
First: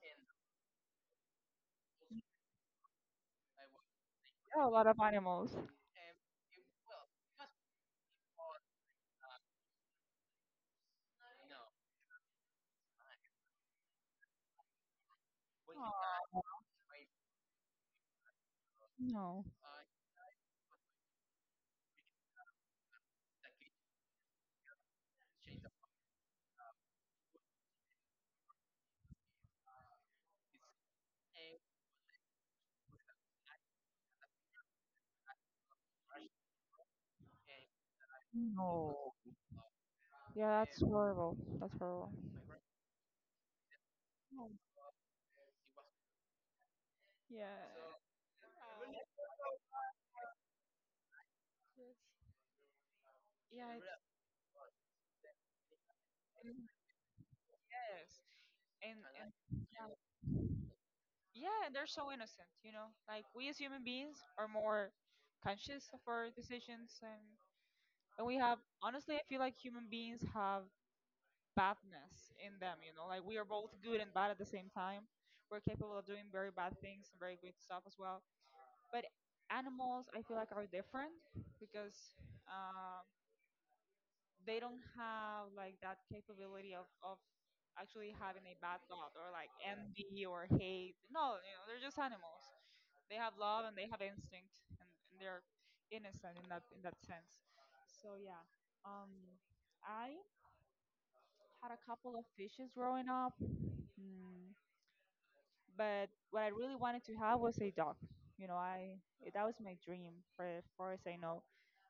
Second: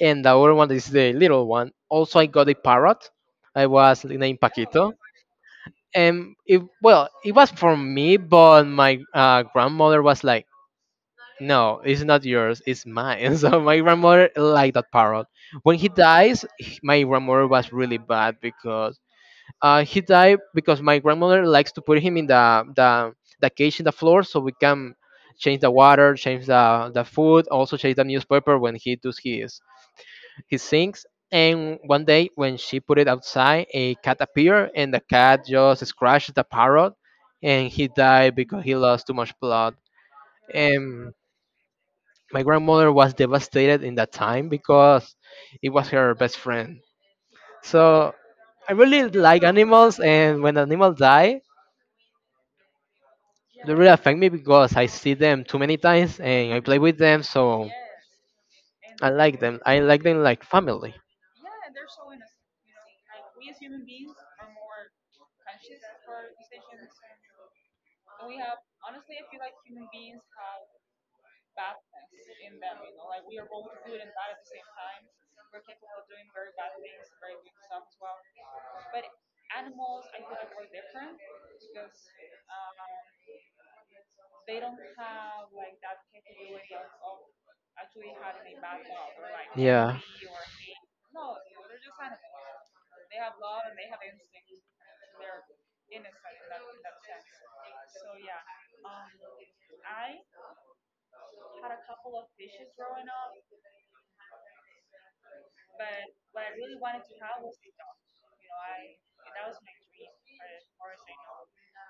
Speaker 2: and the other one that is the little one. Also, I got a parrot. I was named
Speaker 1: yeah, a lot
Speaker 2: Paquito.
Speaker 1: of animals.
Speaker 2: And it, well it was for me, but my grandmother was like no, it's not yours. It's mine. [laughs] So my grandmother liked that parrot. When he
Speaker 1: Aw,
Speaker 2: dies, my grandmother was really bad because
Speaker 1: no,
Speaker 2: he died because my grandmother likes to put him in the cage in the floor so we can change the water, change the food, also change the newspaper when he does his things. And one day when she put it outside, a cat appeared and the cat just scratched the parrot, and he died because he lost too
Speaker 1: no.
Speaker 2: much blood.
Speaker 1: Yeah, that's
Speaker 2: And
Speaker 1: horrible. That's horrible.
Speaker 2: my grandmother was devastated in that time
Speaker 1: No.
Speaker 2: because it was her best friend.
Speaker 1: Yeah.
Speaker 2: So I really like animals, and when animals die,
Speaker 1: Yeah,
Speaker 2: they really affect me because I see them too many times and I play with them, so
Speaker 1: yes.
Speaker 2: I
Speaker 1: And
Speaker 2: like them. I
Speaker 1: yeah,
Speaker 2: like them like family.
Speaker 1: yeah, and they're so innocent, you know. Like we as human beings are more conscious of our decisions and we have honestly I feel like human beings have badness in them, you know. Like we are both good and bad at the same time. We're capable of doing very bad things and very good stuff as well. But animals I feel like are different because um they don't have like that capability of actually having a bad thought or like
Speaker 2: Yeah.
Speaker 1: envy or hate. No, you know, they're just animals. They have love and they have instinct, and they're innocent in that sense. So yeah, um, I had a couple of fishes growing up, mm, but what I really wanted to have was a dog. You know, I that was my dream for I know.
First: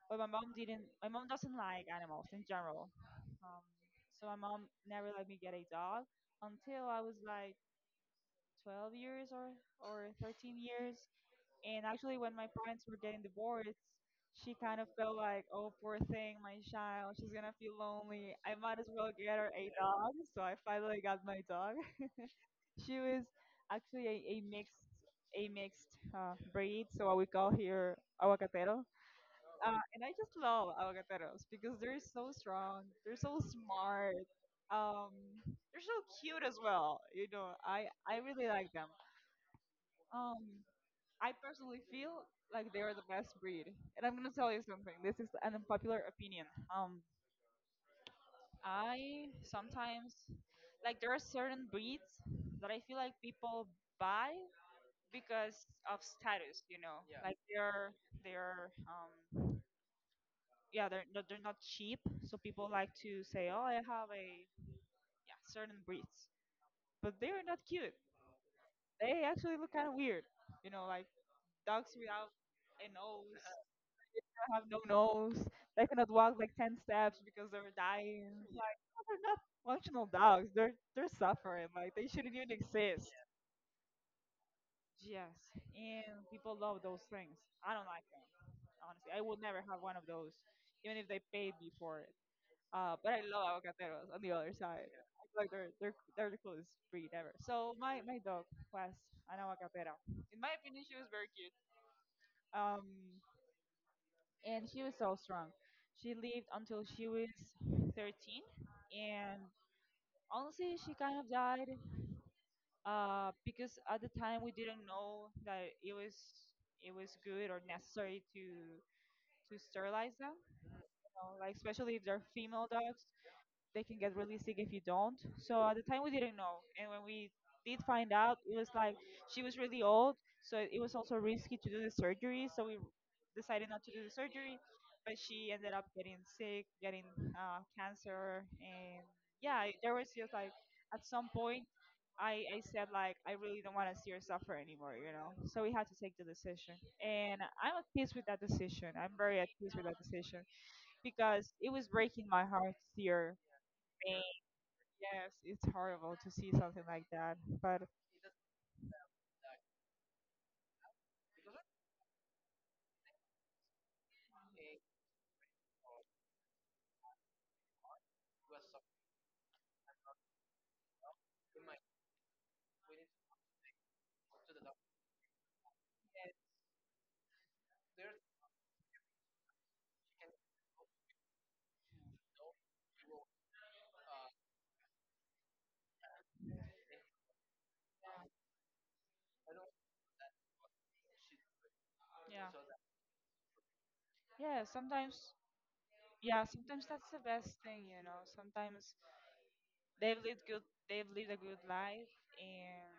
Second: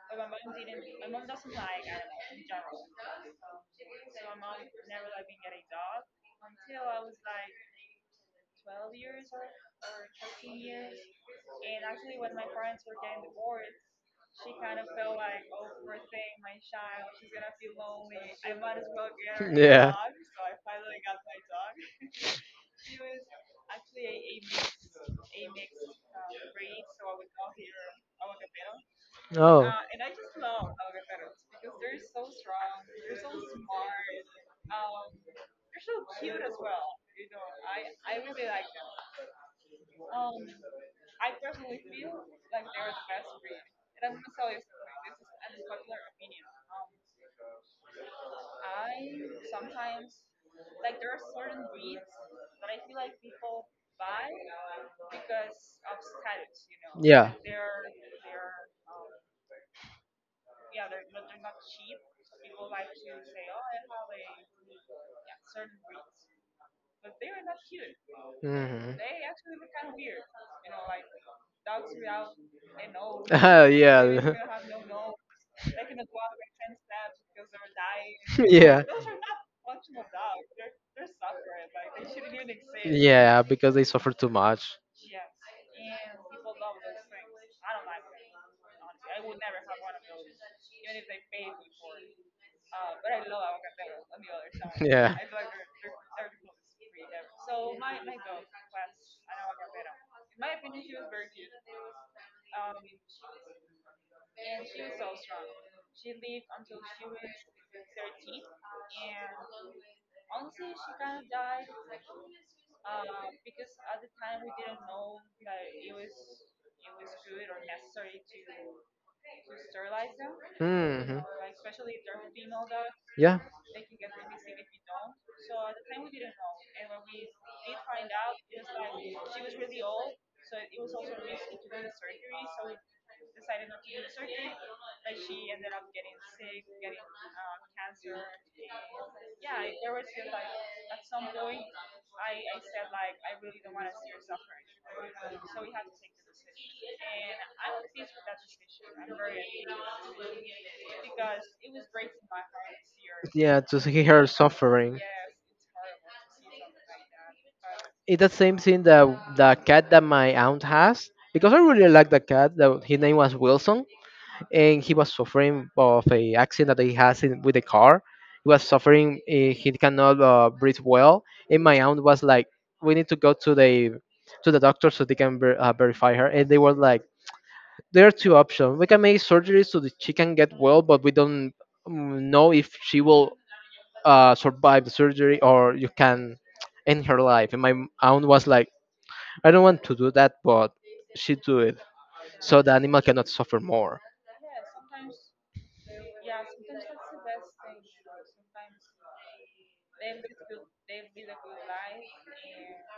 Speaker 1: But my mom didn't. My mom doesn't like animals in general. Um, so my mom never let me get a dog until I was like 12 years or 13 years. And actually, when my parents were getting divorced, she kind of felt like, oh, poor thing, my child, she's gonna feel lonely. I might as well get her
Speaker 2: [laughs]
Speaker 1: a
Speaker 2: Yeah.
Speaker 1: dog. So I finally got my dog. [laughs] She was actually a mixed a mixed breed, so what we call here aguacatero.
Speaker 2: Oh,
Speaker 1: And I just love avocados because they're so strong, they're so smart, um, they're so cute as well. You know, I really like them. Um, I personally feel like they are the best breed. And I'm gonna tell you something. This is an unpopular opinion. Um, I sometimes like there are certain breeds that I feel like people buy because of status. You know, like they're yeah they're not cheap, so people like to say, oh, I have a yeah certain breeds, but they are not cute. They actually
Speaker 2: [laughs]
Speaker 1: look kind of weird. You know, like dogs without a nose
Speaker 2: they
Speaker 1: have
Speaker 2: [laughs]
Speaker 1: no nose. They cannot walk like 10 steps because they're dying.
Speaker 2: have
Speaker 1: Like
Speaker 2: yeah. [laughs]
Speaker 1: no,
Speaker 2: Not
Speaker 1: they're not functional dogs. They're suffering. Like they shouldn't even exist. Yes, and people love those things. I don't like them honestly. I would never have one of those, even if they paid me for it. But I
Speaker 2: [laughs]
Speaker 1: love avocateros on the other side. I
Speaker 2: their
Speaker 1: feel like they're the coolest breed ever. So my dog was an aguacatera. In my opinion, she was very cute. Um, and she was so strong. She lived until she was 13, and honestly, she kind of died because at the time we didn't know that it was good or necessary to sterilize them, you know, like especially if they're female dogs they can get really sick if you don't. So at the time we didn't know, and when we did find out, it was like she was really old, so it was also risky to do the surgery. So we decided not to do the surgery, but she ended up getting sick, getting cancer, and yeah, there was just like at some point. I said like I really don't want to see her suffer anymore, you know. So we had to take the decision, and I'm at peace with that decision. I'm very at peace with that decision because it was breaking my heart to see her.
Speaker 2: yeah to see her suffering.
Speaker 1: Yes, it's horrible to see something like that. But
Speaker 2: It's the same thing that the cat that my aunt has, because I really like the cat that his name was Wilson, and he was suffering of a accident that he has in, with the car. He was suffering, eh, he cannot breathe well, and my aunt was like we need to go to the doctor so they can verify her, and they were like there are two options: we can make surgery so that she can get well, but we don't mm, know if she will survive the surgery, or you can end her life. And my aunt was like, I don't want to do that, but she do it
Speaker 1: yeah,
Speaker 2: so the animal cannot suffer more.
Speaker 1: yeah. Sometimes, yeah. Sometimes that's the best thing, you know. Sometimes they've lived good. They've lived a good life, and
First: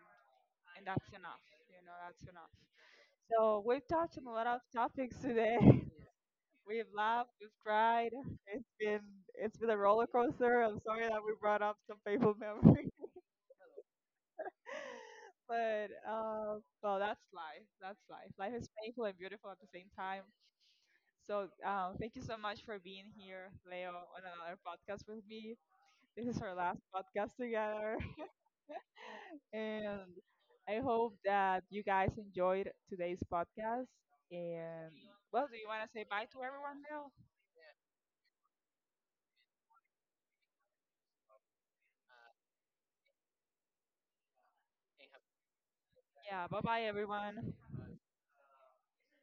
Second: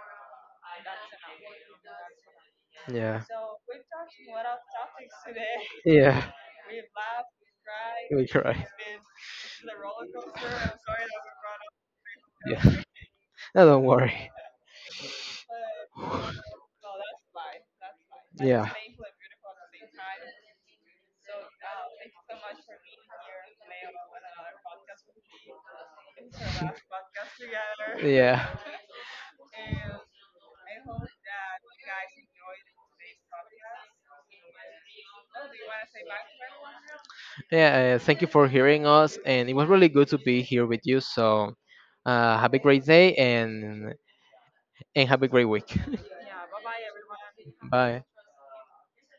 Speaker 1: and that's enough. You know, that's enough.
Speaker 2: Yeah.
Speaker 1: So we've touched on a lot of topics today. [laughs]
Speaker 2: Yeah. [laughs]
Speaker 1: We've laughed. We've cried.
Speaker 2: We cry.
Speaker 1: It's been it's been a roller coaster. I'm sorry that we brought up some painful
Speaker 2: Yeah.
Speaker 1: memories.
Speaker 2: [laughs] No, don't worry.
Speaker 1: [laughs] But
Speaker 2: [laughs]
Speaker 1: well, that's life. That's life. Life is
Speaker 2: Yeah.
Speaker 1: painful and beautiful at the same time. So thank you so much for being here, Leo, on another podcast with me. This is our last podcast together,
Speaker 2: Yeah.
Speaker 1: [laughs] and I hope that you guys enjoyed today's podcast. And well, do you want to say bye to everyone, Leo?
Speaker 2: Yeah. Thank you for hearing us, and it was really good to be here with you. So, have a great day, and have a great week.
Speaker 1: Yeah, bye bye, everyone.
Speaker 2: [laughs] Bye.